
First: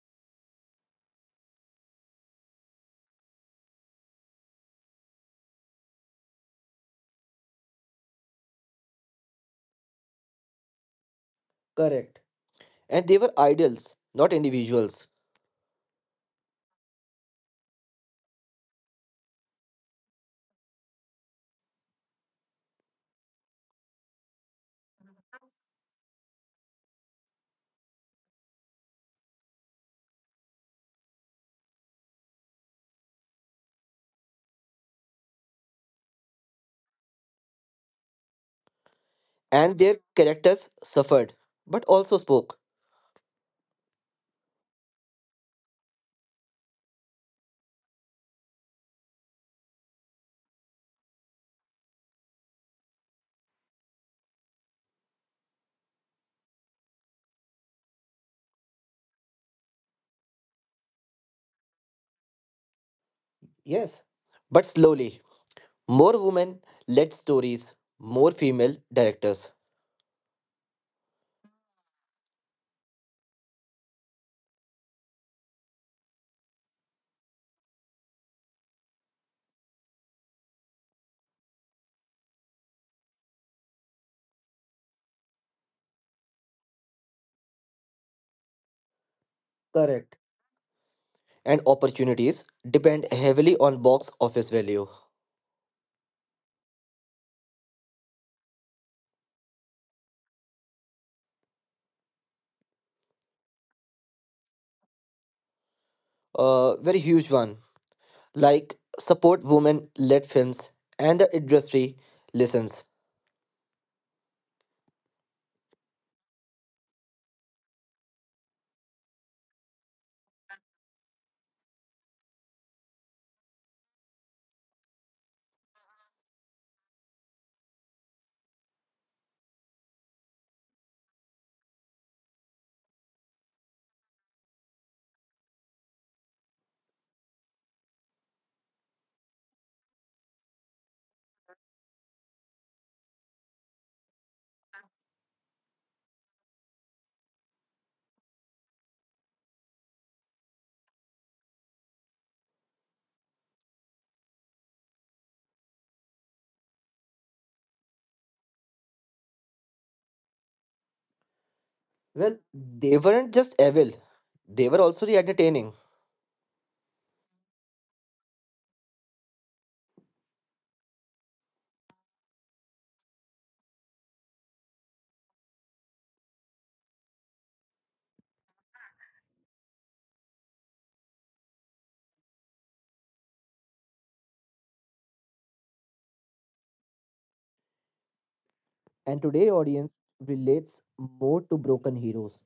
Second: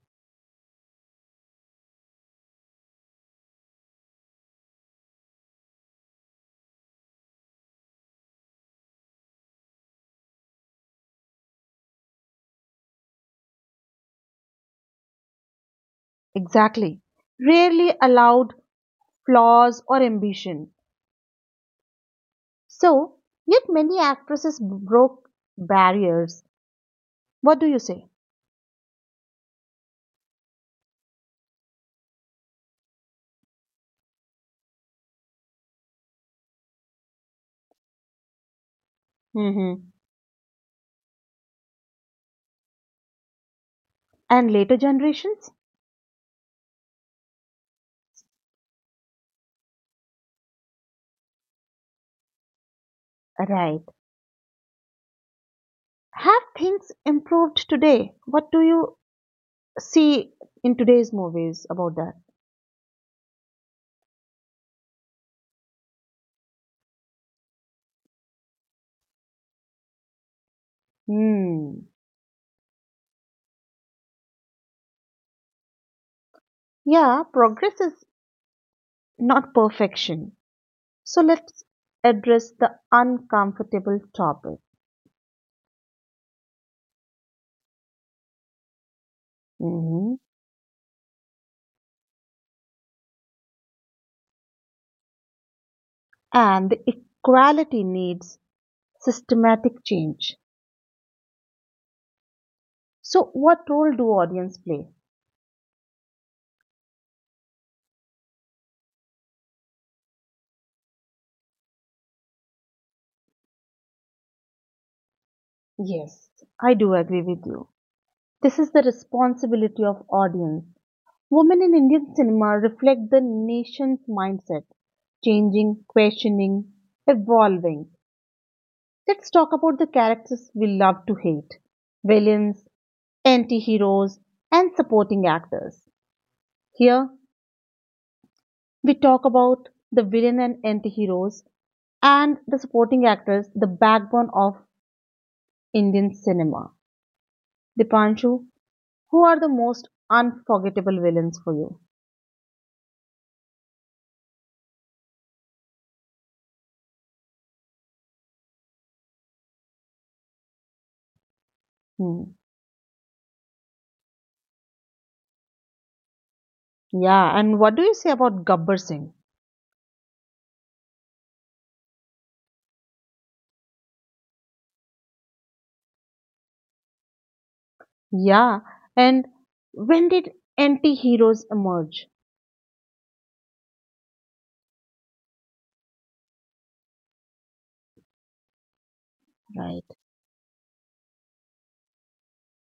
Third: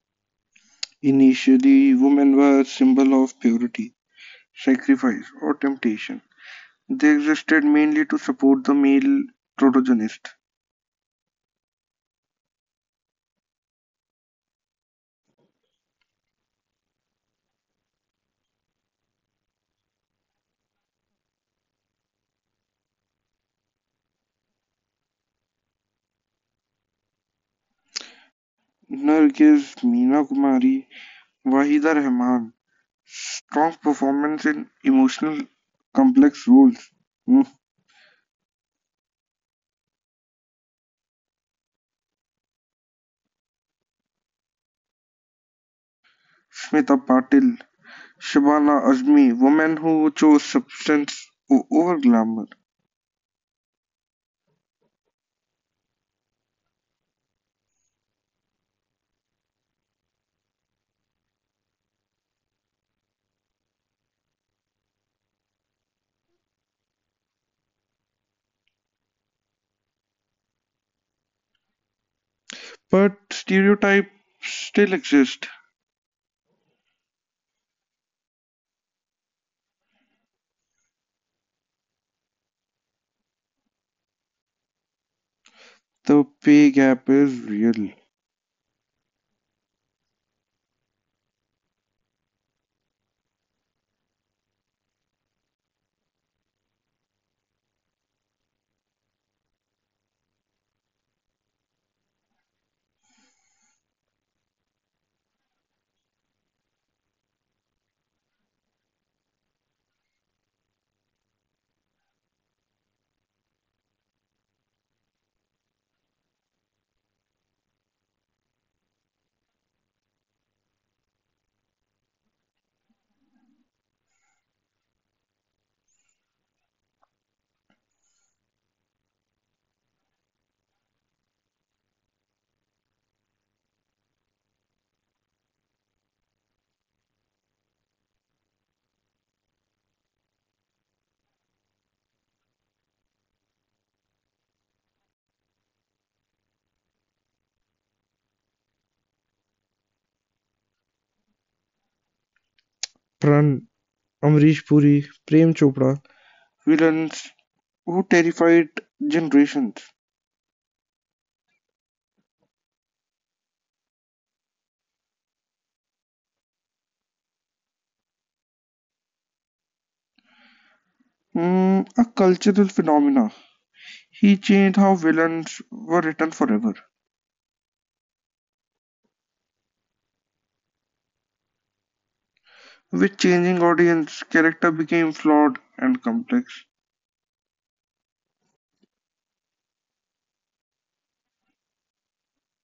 Speaker 2: Initially, women were a symbol of purity. Sacrifice, or temptation, they existed mainly to support the male protagonist.
Speaker 3: Correct. And they were idols, not individuals.
Speaker 1: Exactly. Rarely allowed flaws or ambition. So, yet many actresses broke barriers. What do you say?
Speaker 2: Nargiz, Meena Kumari, Wahida Rehman. Strong performance in emotional, complex roles. Hmm.
Speaker 3: And
Speaker 1: Hmm.
Speaker 3: their characters suffered, but also spoke.
Speaker 1: And later generations?
Speaker 2: Smita Patil, Shabana Azmi, women who chose substance over glamour.
Speaker 1: Right. Have things improved today? What do you see in today's movies about that?
Speaker 3: Yes. But slowly, more women led stories, more female directors.
Speaker 1: Hmm.
Speaker 2: But stereotypes still exist.
Speaker 1: Yeah, progress is not perfection. So let's address the uncomfortable topic.
Speaker 2: The pay gap is real.
Speaker 1: Hmm.
Speaker 3: Correct. And opportunities depend heavily on box office value.
Speaker 1: And the equality needs systematic change. So, what role do audience play?
Speaker 3: A very huge one. Like support women led films, and the industry listens.
Speaker 1: Yes, I do agree with you. This is the responsibility of audience. Women in Indian cinema reflect the nation's mindset, changing, questioning, evolving. Let's talk about the characters we love to hate, villains, anti heroes, and supporting actors. Here, we talk about the villain and anti heroes and the supporting actors, the backbone of Indian cinema. Dipanshu, who are the most unforgettable villains for you?
Speaker 2: Pran, Amrish Puri, Prem Chopra, villains who terrified generations.
Speaker 1: Hmm.
Speaker 3: Well, they weren't just evil, they were also the entertaining.
Speaker 1: Yeah, and what do you say about Gabbar Singh?
Speaker 2: A cultural phenomena. He changed how villains were written forever.
Speaker 1: Yeah, and when did anti-heroes emerge?
Speaker 2: With changing audience, character became flawed and complex.
Speaker 3: And today
Speaker 1: Right.
Speaker 3: audience relates more to broken heroes.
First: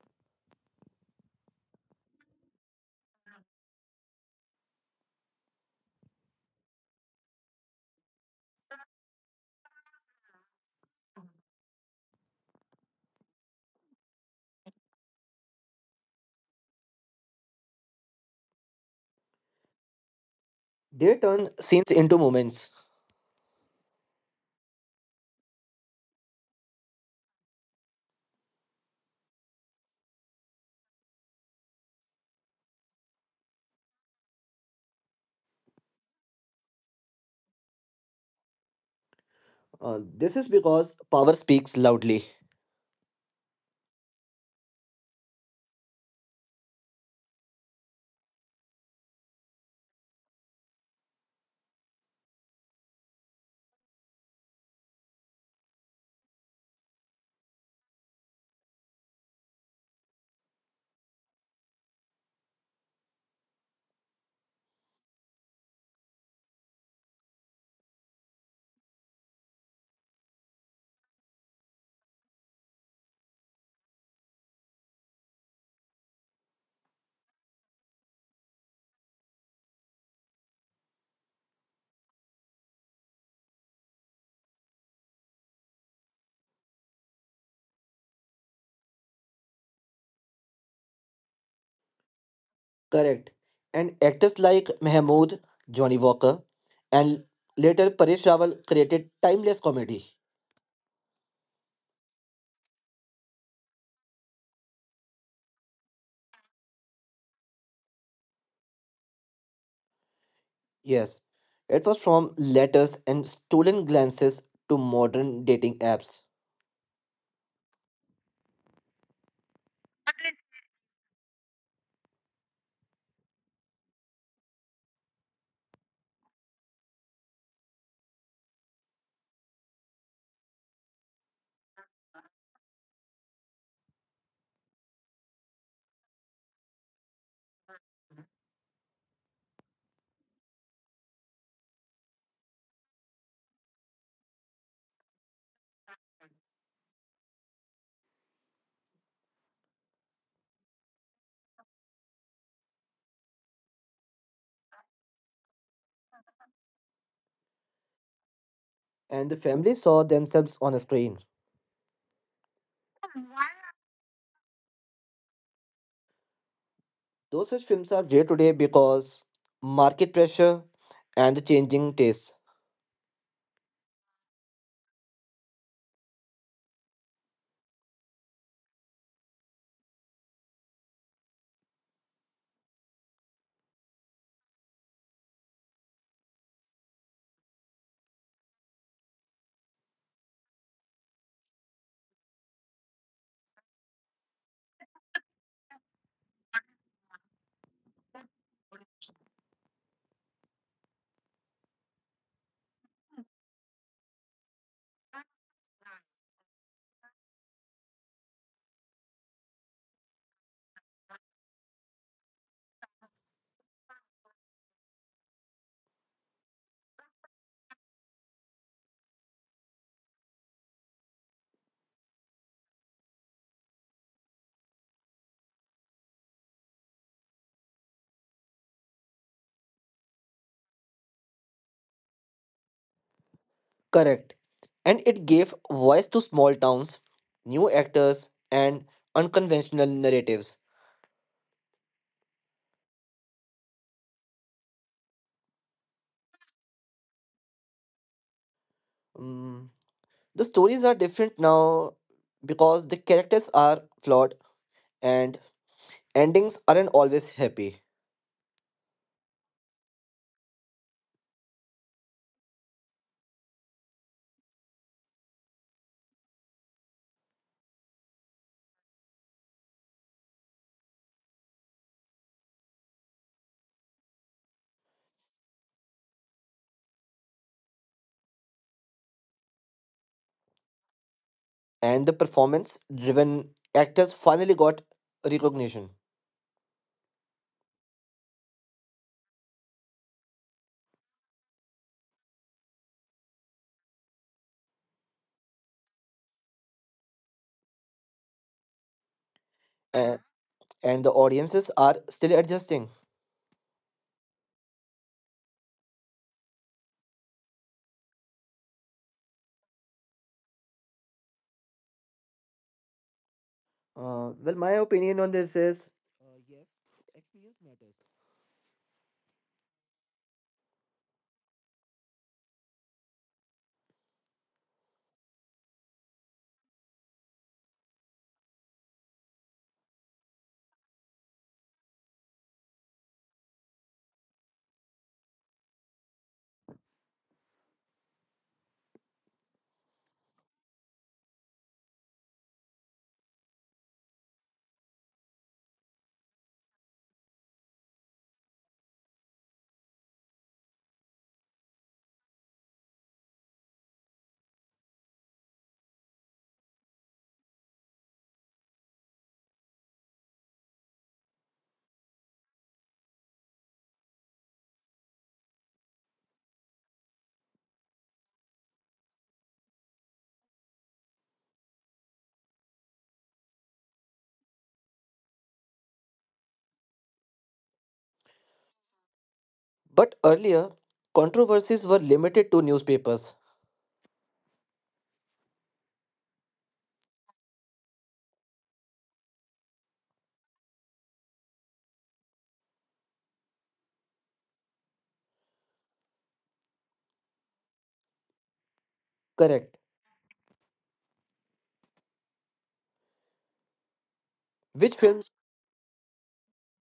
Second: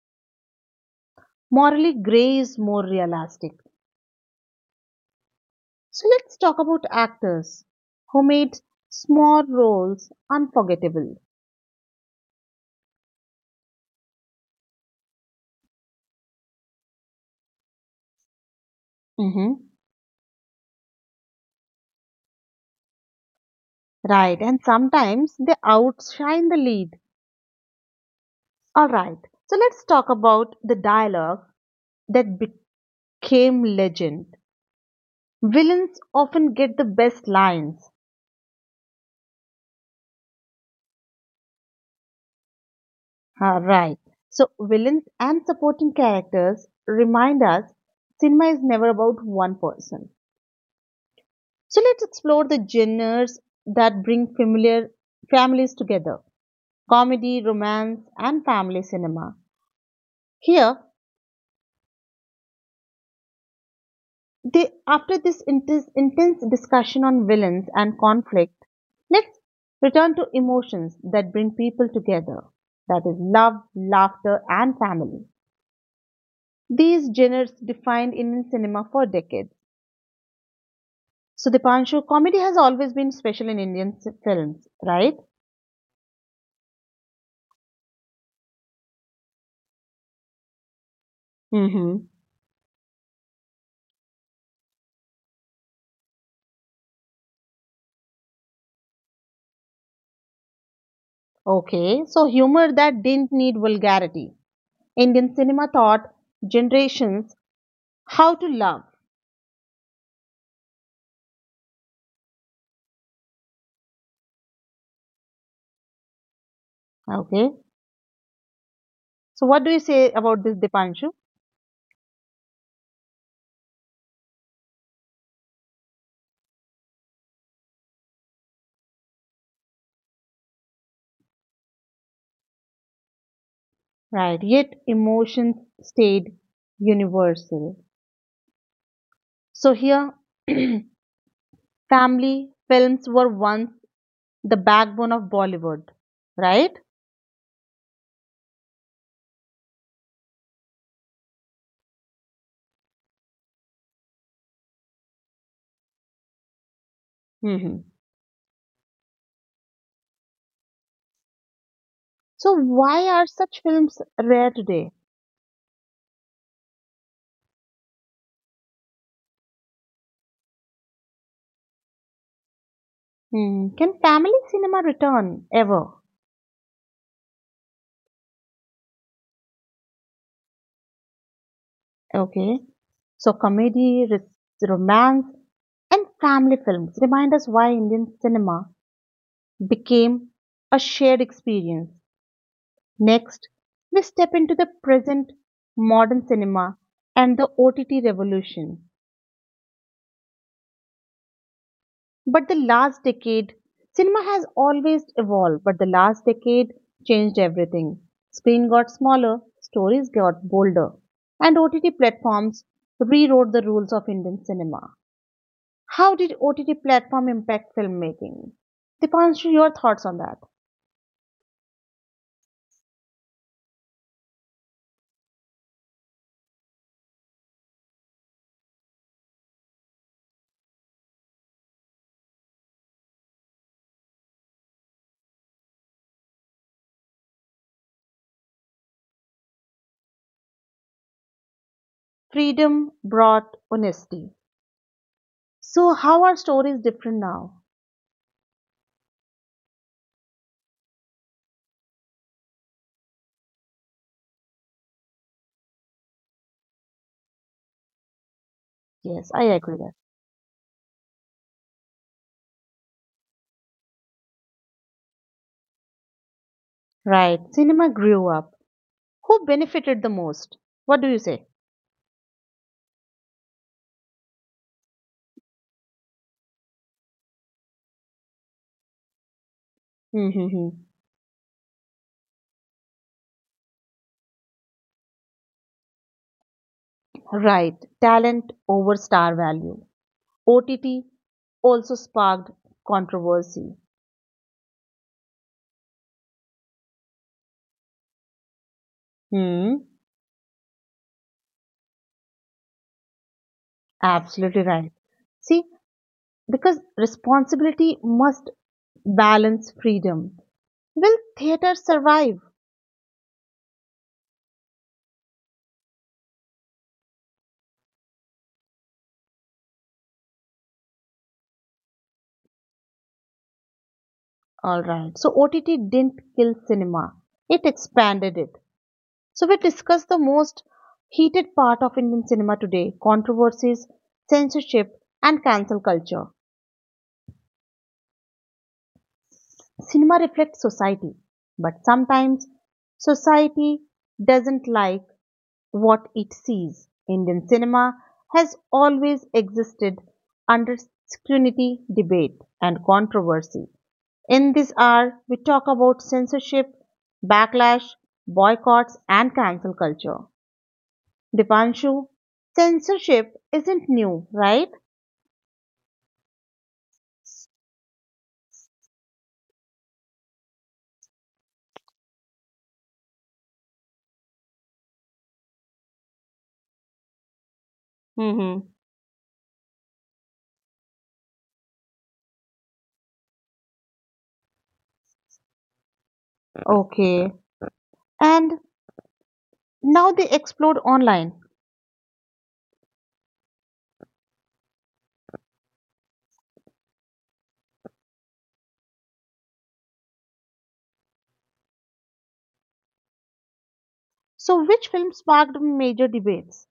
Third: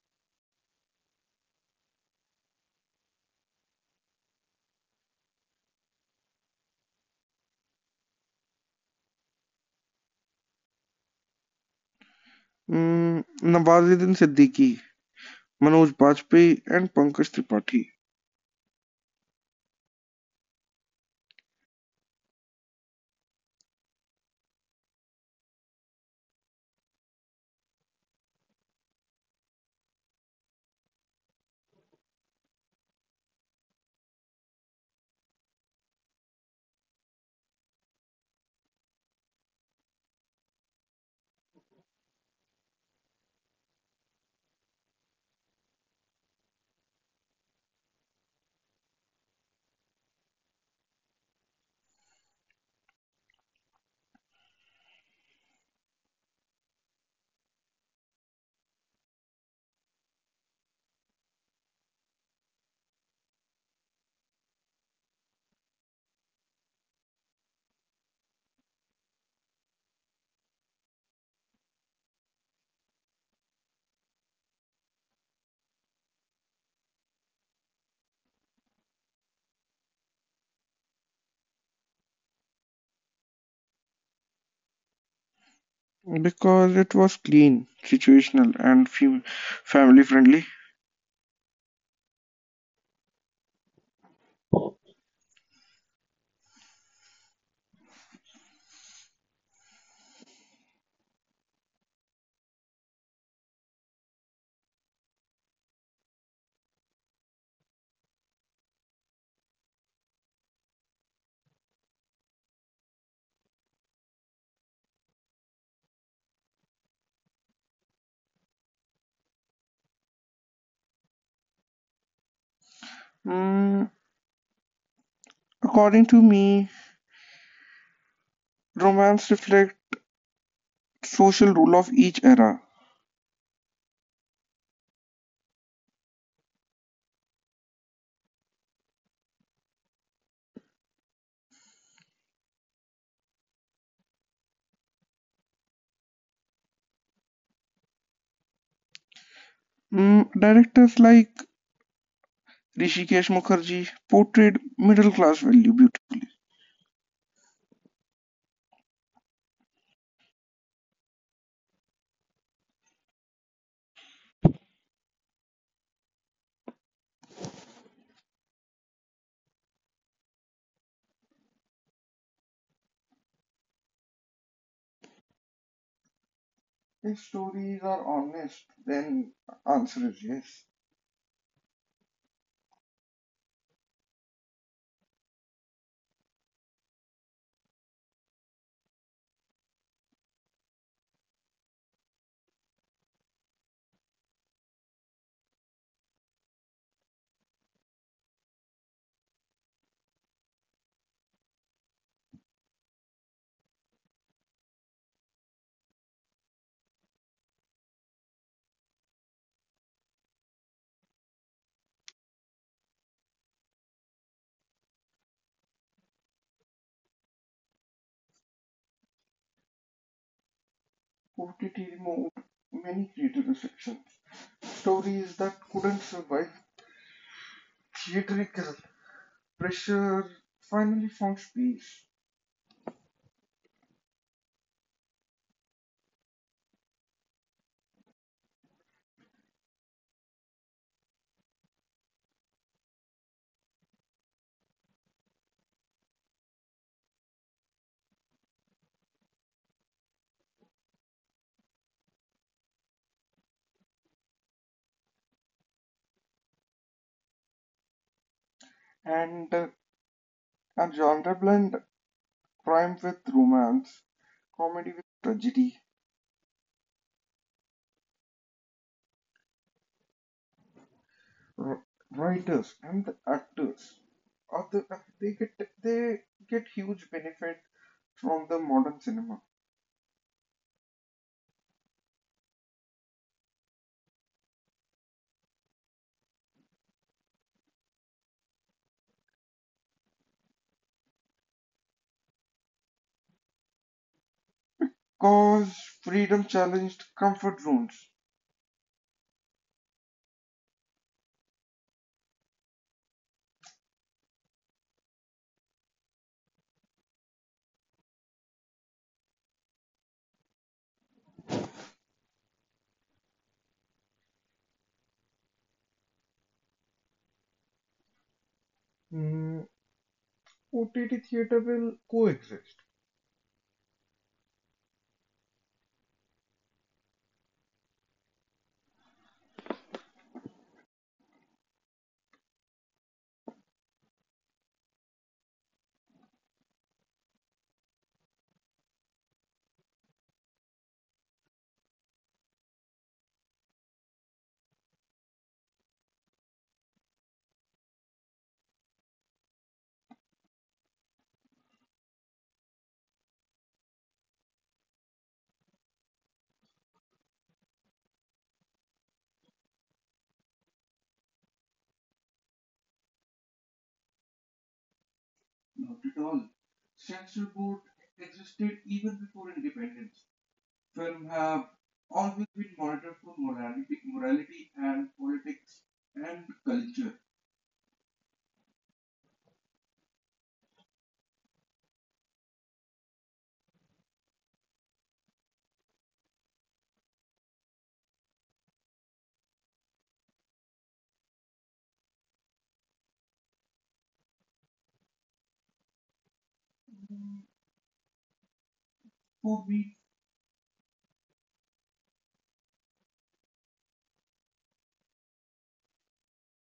Speaker 1: Morally gray is more realistic. So let's talk about actors who made small roles unforgettable.
Speaker 2: Nawazuddin Siddiqui, Manoj Bajpayee, and Pankaj Tripathi.
Speaker 1: Hmm.
Speaker 3: They turn scenes into moments.
Speaker 1: Right, and sometimes they outshine the lead. All right, so let's talk about the dialogue that became legend. Villains often get the best lines.
Speaker 3: This is because power speaks loudly.
Speaker 1: Ah, right. So, villains and supporting characters remind us cinema is never about one person. So, let's explore the genres that bring familiar families together, comedy, romance, and family cinema. Here, after this intense, intense discussion on villains and conflict, let's return to emotions that bring people together, that is, love, laughter, and family. These genres defined Indian cinema for decades. So, Dipanshu, comedy has always been special in Indian films, right?
Speaker 2: Because it was clean, situational, and family friendly.
Speaker 1: Mm-hmm.
Speaker 3: Correct. And actors like Mahmood, Johnny Walker, and later Paresh Rawal created timeless comedy.
Speaker 1: Okay, so humor that didn't need vulgarity. Indian cinema taught generations how to love.
Speaker 3: Yes, it was from letters and stolen glances to modern dating apps.
Speaker 1: Okay, so what do you say about this, Dipanshu?
Speaker 2: Mm, according to me, romance reflects social rule of each era.
Speaker 1: Right, yet emotions stayed universal. So here, <clears throat> family films were once the backbone of Bollywood, right?
Speaker 2: Directors like Rishikesh Mukherjee portrayed middle class value beauty.
Speaker 1: Mm-hmm.
Speaker 3: And the family saw themselves on a screen.
Speaker 1: So why are such films rare today?
Speaker 3: Those such films are rare today because market pressure and the changing tastes.
Speaker 1: Hmm. Can family cinema return ever?
Speaker 2: His stories are honest, then answer is yes.
Speaker 1: Okay. So comedy, romance, and family films remind us why Indian cinema became a shared experience. Next, we step into the present, modern cinema and the OTT revolution. But the last decade, Cinema has always evolved, but the last decade changed everything. Screen got smaller, stories got bolder, and OTT platforms rewrote the rules of Indian cinema. How did OTT platform impact filmmaking? Dipanshu, your thoughts on that?
Speaker 2: OTT moved many creative restrictions. Stories that couldn't survive theatrical pressure finally found space.
Speaker 3: Correct. And it gave voice to small towns, new actors, and unconventional narratives.
Speaker 1: Freedom brought honesty. So how are stories different now?
Speaker 3: Mm, the stories are different now because the characters are flawed and endings aren't always happy.
Speaker 1: Yes, I
Speaker 2: And
Speaker 1: agree that.
Speaker 2: a genre blend, crime with romance, comedy with tragedy,
Speaker 1: Right. Cinema grew up. Who benefited the most? What do you say?
Speaker 2: writers and the actors are the, they get they get huge benefit from the modern cinema.
Speaker 1: Mm-hmm.
Speaker 3: And the performance driven actors finally got recognition.
Speaker 1: Right, talent over star value. OTT also sparked controversy.
Speaker 2: Cause freedom challenged comfort zones.
Speaker 1: Hmm.
Speaker 3: And, and the audiences are still adjusting.
Speaker 1: Absolutely right. See, because responsibility must balance freedom. Will theater survive?
Speaker 3: Well, my opinion on this is
Speaker 2: mm, OTT theater will coexist.
Speaker 1: All right. So OTT didn't kill cinema. It expanded it. So we discussed the most heated part of Indian cinema today, controversies, censorship, and cancel culture. Cinema reflects society, but sometimes society doesn't like what it sees. Indian cinema has always existed under scrutiny, debate, and controversy. In this hour, we talk about censorship, backlash, boycotts, and cancel culture. Dipanshu, censorship isn't new, right?
Speaker 2: Not at all, censor board existed even before independence. Film have always been monitored for morality and politics and culture
Speaker 1: Mm-hmm.
Speaker 3: but earlier, controversies were limited to newspapers.
Speaker 1: Okay. And now they explode online.
Speaker 3: Correct.
Speaker 2: for me.
Speaker 1: So,
Speaker 3: Which
Speaker 1: which film
Speaker 3: films,
Speaker 1: sparked major debates?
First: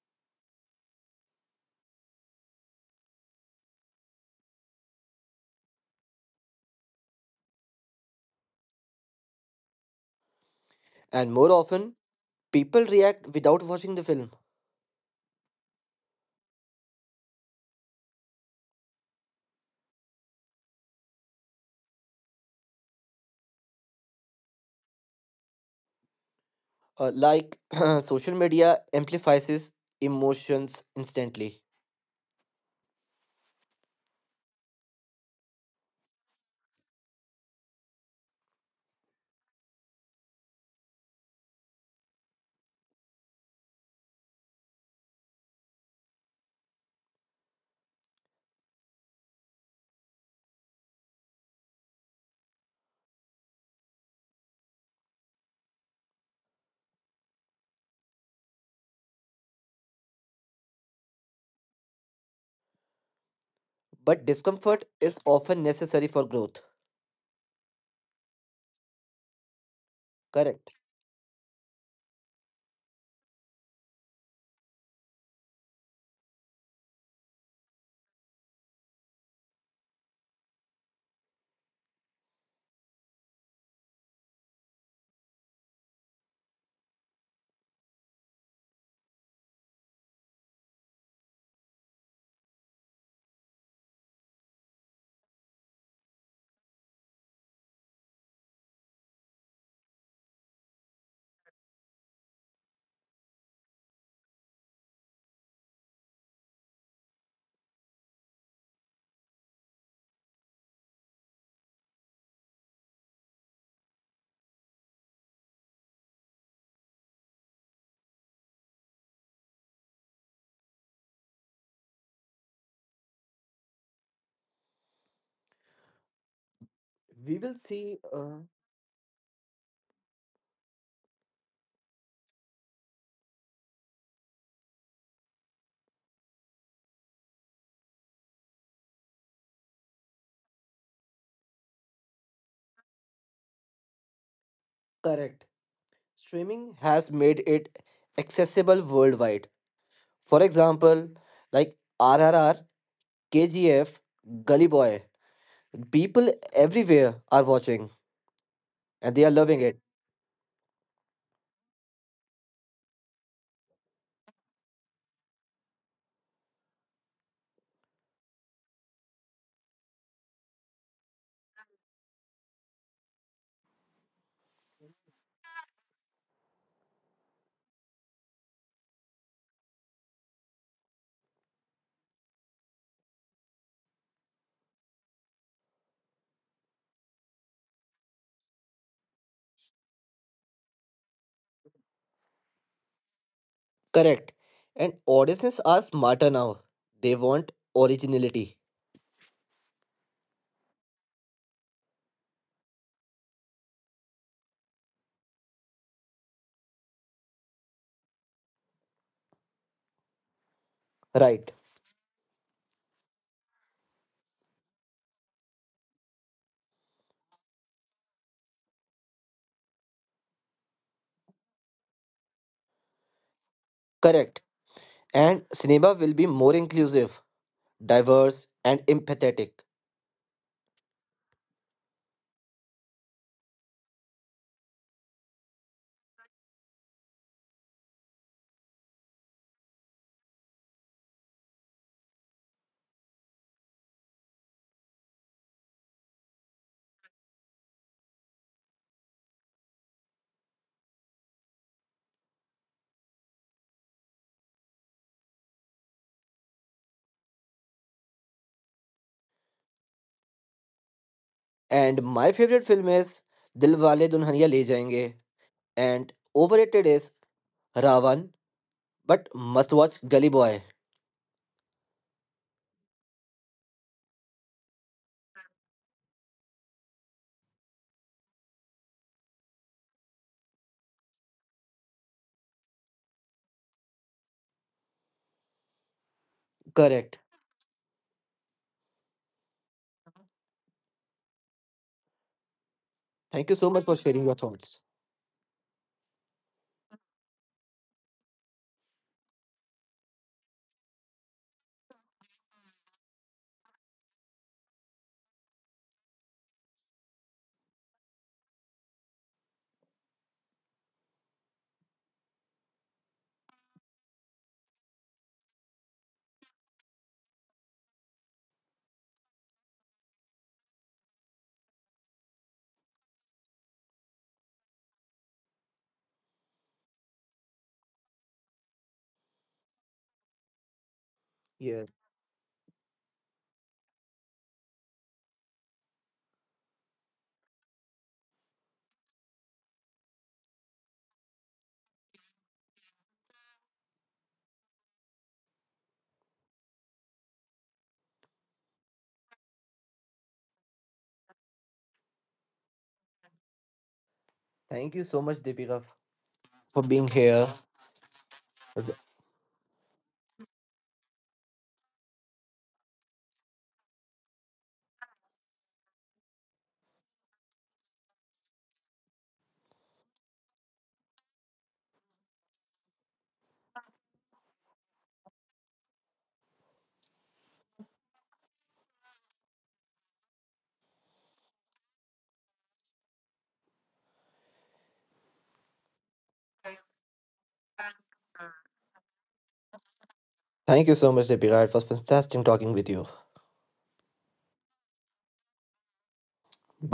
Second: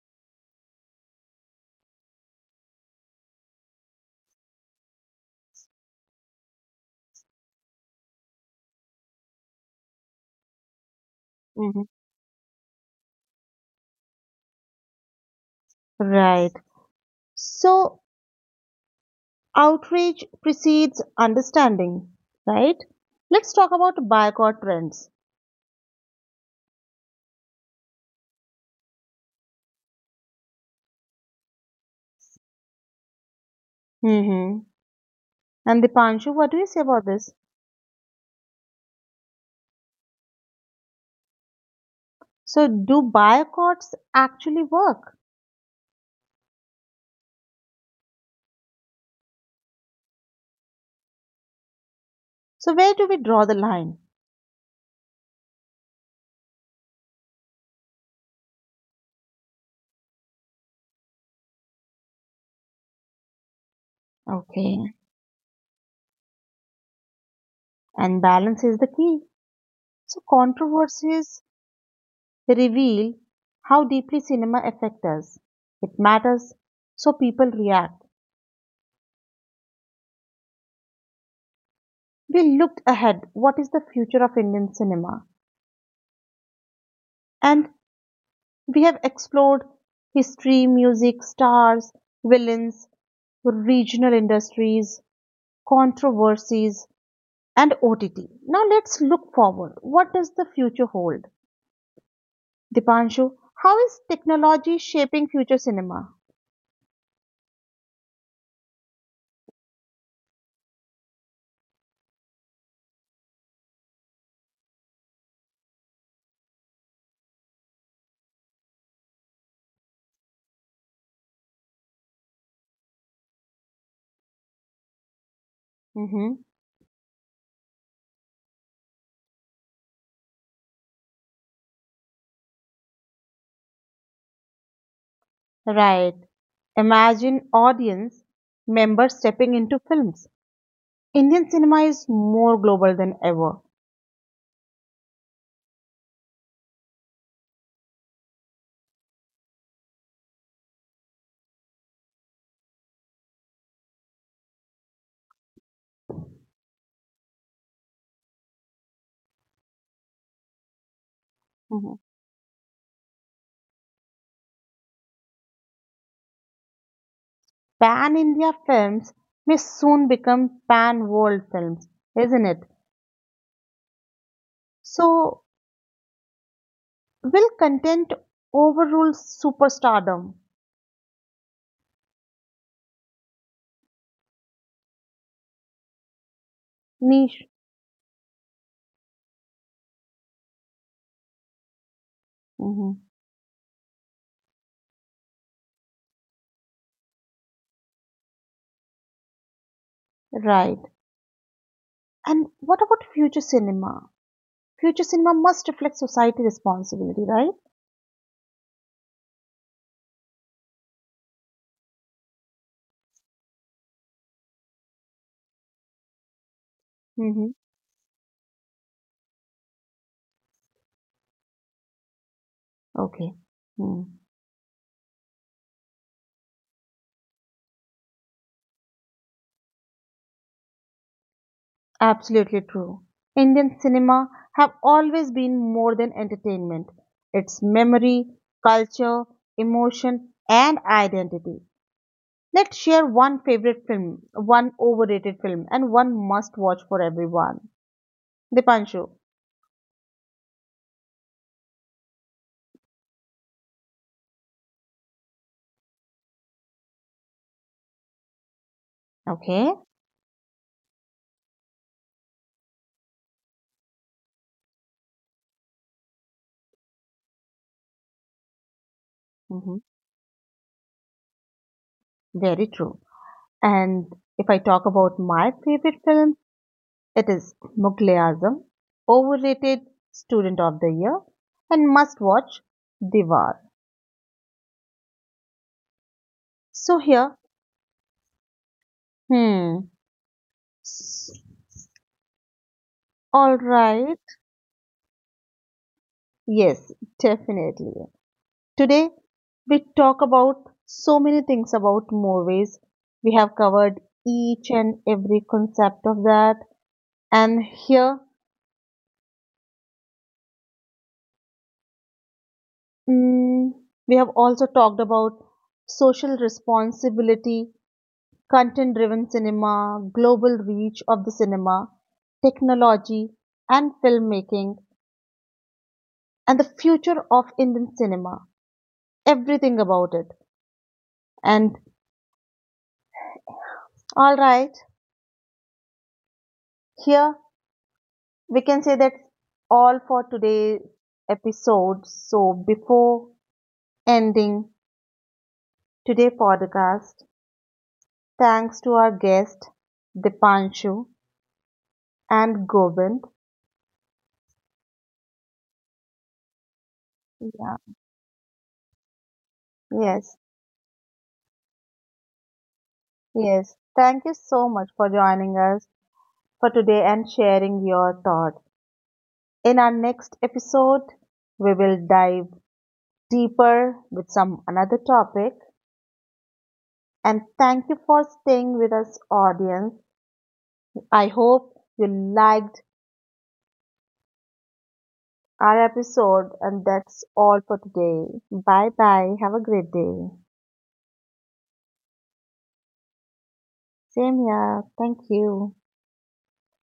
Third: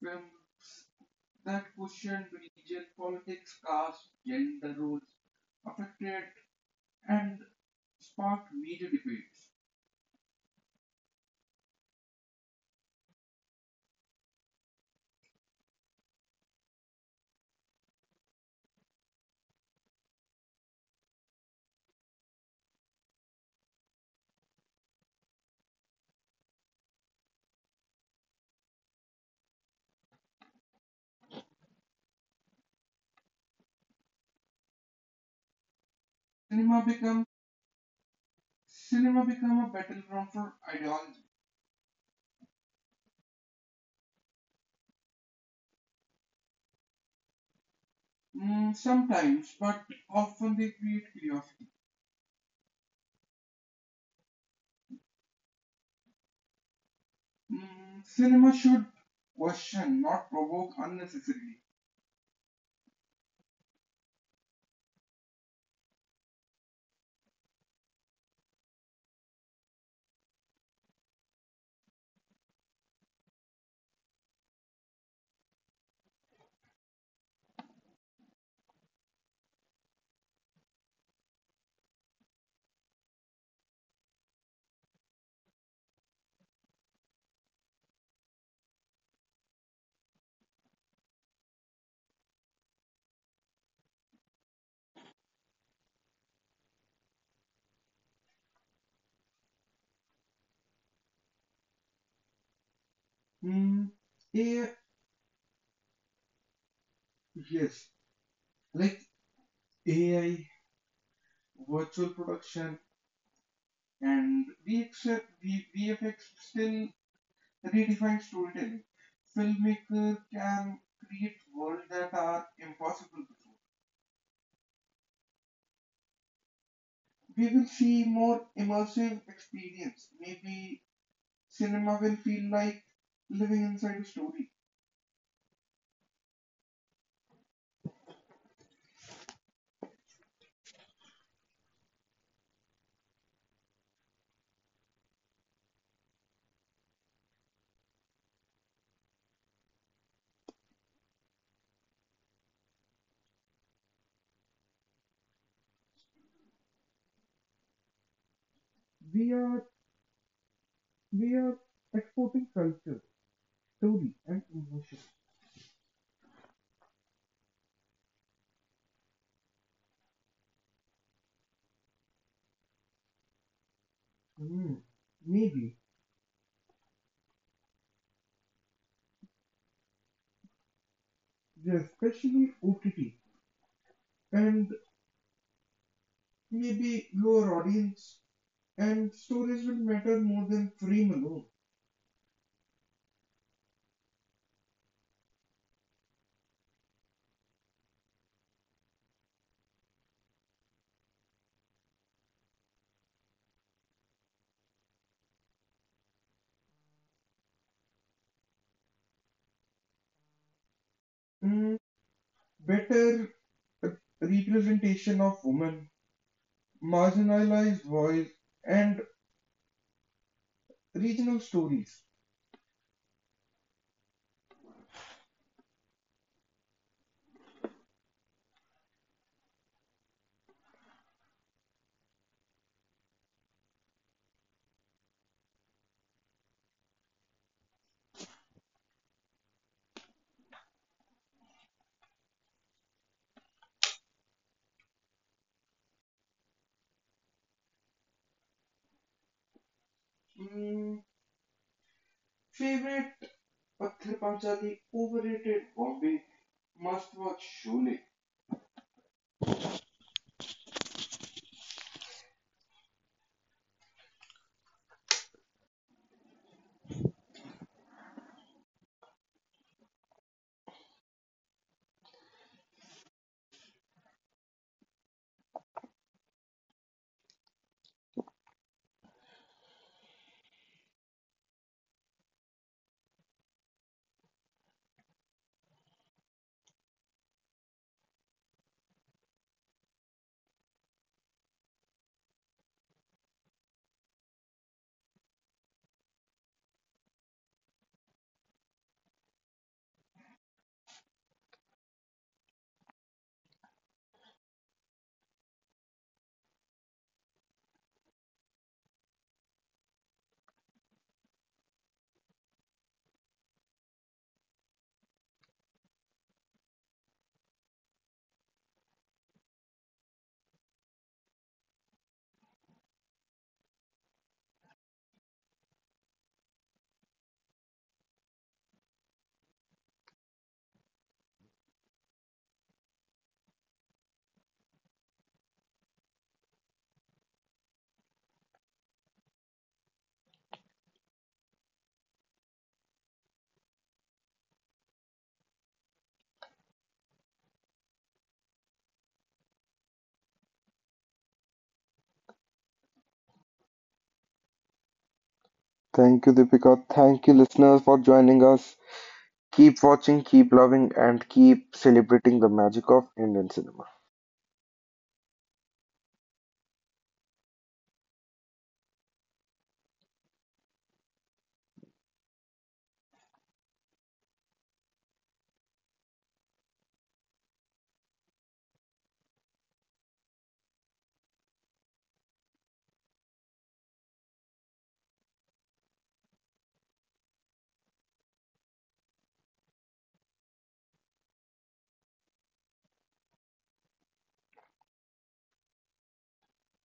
Speaker 2: Films that question religion, politics, caste, gender roles, affected and sparked major debates.
Speaker 3: and more
Speaker 1: Hmm.
Speaker 3: often, people react without watching the film.
Speaker 1: Right. So, outrage precedes understanding, right? Let's talk about boycott trends.
Speaker 3: Like <clears throat> social media amplifies his emotions instantly.
Speaker 1: Hmm. And Dipanshu, what do you
Speaker 2: Cinema
Speaker 1: say about
Speaker 2: become
Speaker 1: this?
Speaker 2: cinema become a battleground for ideology.
Speaker 1: So, do boycotts actually work?
Speaker 2: Sometimes, but often they create curiosity.
Speaker 1: So, where do we draw the line?
Speaker 2: Cinema should question, not provoke unnecessarily.
Speaker 3: But
Speaker 1: Okay.
Speaker 3: discomfort is often necessary for growth.
Speaker 1: And balance is the key. So,
Speaker 3: Correct.
Speaker 1: controversies reveal how deeply cinema affects us. It matters, so people react. We looked ahead, what is the future of Indian cinema? And we have explored history, music, stars, villains, regional industries, controversies, and OTT. Now let's look forward. What does the future hold? Dipanshu, how
Speaker 2: Mm,
Speaker 1: is
Speaker 2: AI,
Speaker 1: technology shaping future cinema?
Speaker 2: yes, like AI, virtual production, and VFX still redefines storytelling. Filmmaker can create worlds that are impossible before.
Speaker 1: Hmm.
Speaker 3: We
Speaker 2: We
Speaker 3: will
Speaker 2: will
Speaker 3: see.
Speaker 2: see more immersive experience. Maybe cinema will feel like living inside a story.
Speaker 1: Right. Imagine audience members stepping into films. Indian cinema is more global than ever.
Speaker 3: Correct. Streaming has made it accessible worldwide. For example, like RRR, KGF, Gully Boy. People everywhere are watching and
Speaker 2: We
Speaker 3: they are
Speaker 2: are
Speaker 3: loving it.
Speaker 2: we are
Speaker 1: Mhm.
Speaker 2: exporting culture, story, and emotion.
Speaker 1: Pan India films may soon become pan world films, isn't it?
Speaker 2: Hmm.
Speaker 1: So,
Speaker 2: Maybe,
Speaker 1: will content overrule superstardom?
Speaker 2: yeah, especially OTT. And maybe
Speaker 1: Niche.
Speaker 2: your audience and stories will matter more than frame alone.
Speaker 1: Hmm.
Speaker 3: Correct. And audiences are smarter now. They want originality.
Speaker 1: Right. And what about future cinema? Future cinema must reflect society responsibility, right?
Speaker 3: Right.
Speaker 2: Hmm. Better representation of women,
Speaker 1: Hmm.
Speaker 2: marginalized voice, and regional stories.
Speaker 1: Okay. Hmm.
Speaker 3: Correct. And cinema will be more inclusive, diverse, and empathetic.
Speaker 1: Absolutely true. Indian cinema have always been more than entertainment. It's memory, culture, emotion, and identity. Let's share one favorite film, one overrated film, and one must watch for everyone. Dipanshu.
Speaker 2: Mm, favorite Patthar Panchali, overrated Bombay, must watch Sholay.
Speaker 1: Okay.
Speaker 3: And my favorite film is Dilwale Dunhania Le Jayenge. And overrated is Ravan, but
Speaker 1: Hmm.
Speaker 3: must watch Gully Boy.
Speaker 1: Very true. And if I talk about my favorite film, it is Mughal e Azam, overrated Student of the Year, and must watch Diwar. So
Speaker 3: Correct.
Speaker 1: here, hmm. All
Speaker 3: Thank you so much for
Speaker 1: right.
Speaker 3: sharing your thoughts.
Speaker 1: Yes, definitely. Today, we talk about so many things about movies. We have covered each and every concept of that. And here, mm, we have also talked about social responsibility, content driven cinema, global reach of the cinema, technology, and filmmaking, and the future of Indian cinema. Everything about it. And
Speaker 3: Yeah,
Speaker 1: all right, here we can say that's all for today's episode. So, before ending today's podcast, thanks to our guest Dipanshu and Govind.
Speaker 3: thank you so much, Deepika,
Speaker 2: Thank you,
Speaker 3: for
Speaker 2: Deepika.
Speaker 3: being
Speaker 2: Thank you,
Speaker 3: here.
Speaker 1: Yeah.
Speaker 2: listeners, for joining us. Keep watching,
Speaker 1: Yes.
Speaker 2: keep loving, and keep celebrating the magic of Indian
Speaker 1: Yes.
Speaker 2: cinema.
Speaker 1: Thank you so much for joining us for today and sharing your thoughts. In our next episode, we will dive deeper with some another topic. And thank you for staying with us, audience. I hope you liked our episode, and that's all for today. Bye bye. Have a great day.
Speaker 3: Thank you so much, Deepika. It was fantastic talking with you.
Speaker 1: Same here. Thank you.
Speaker 3: Bye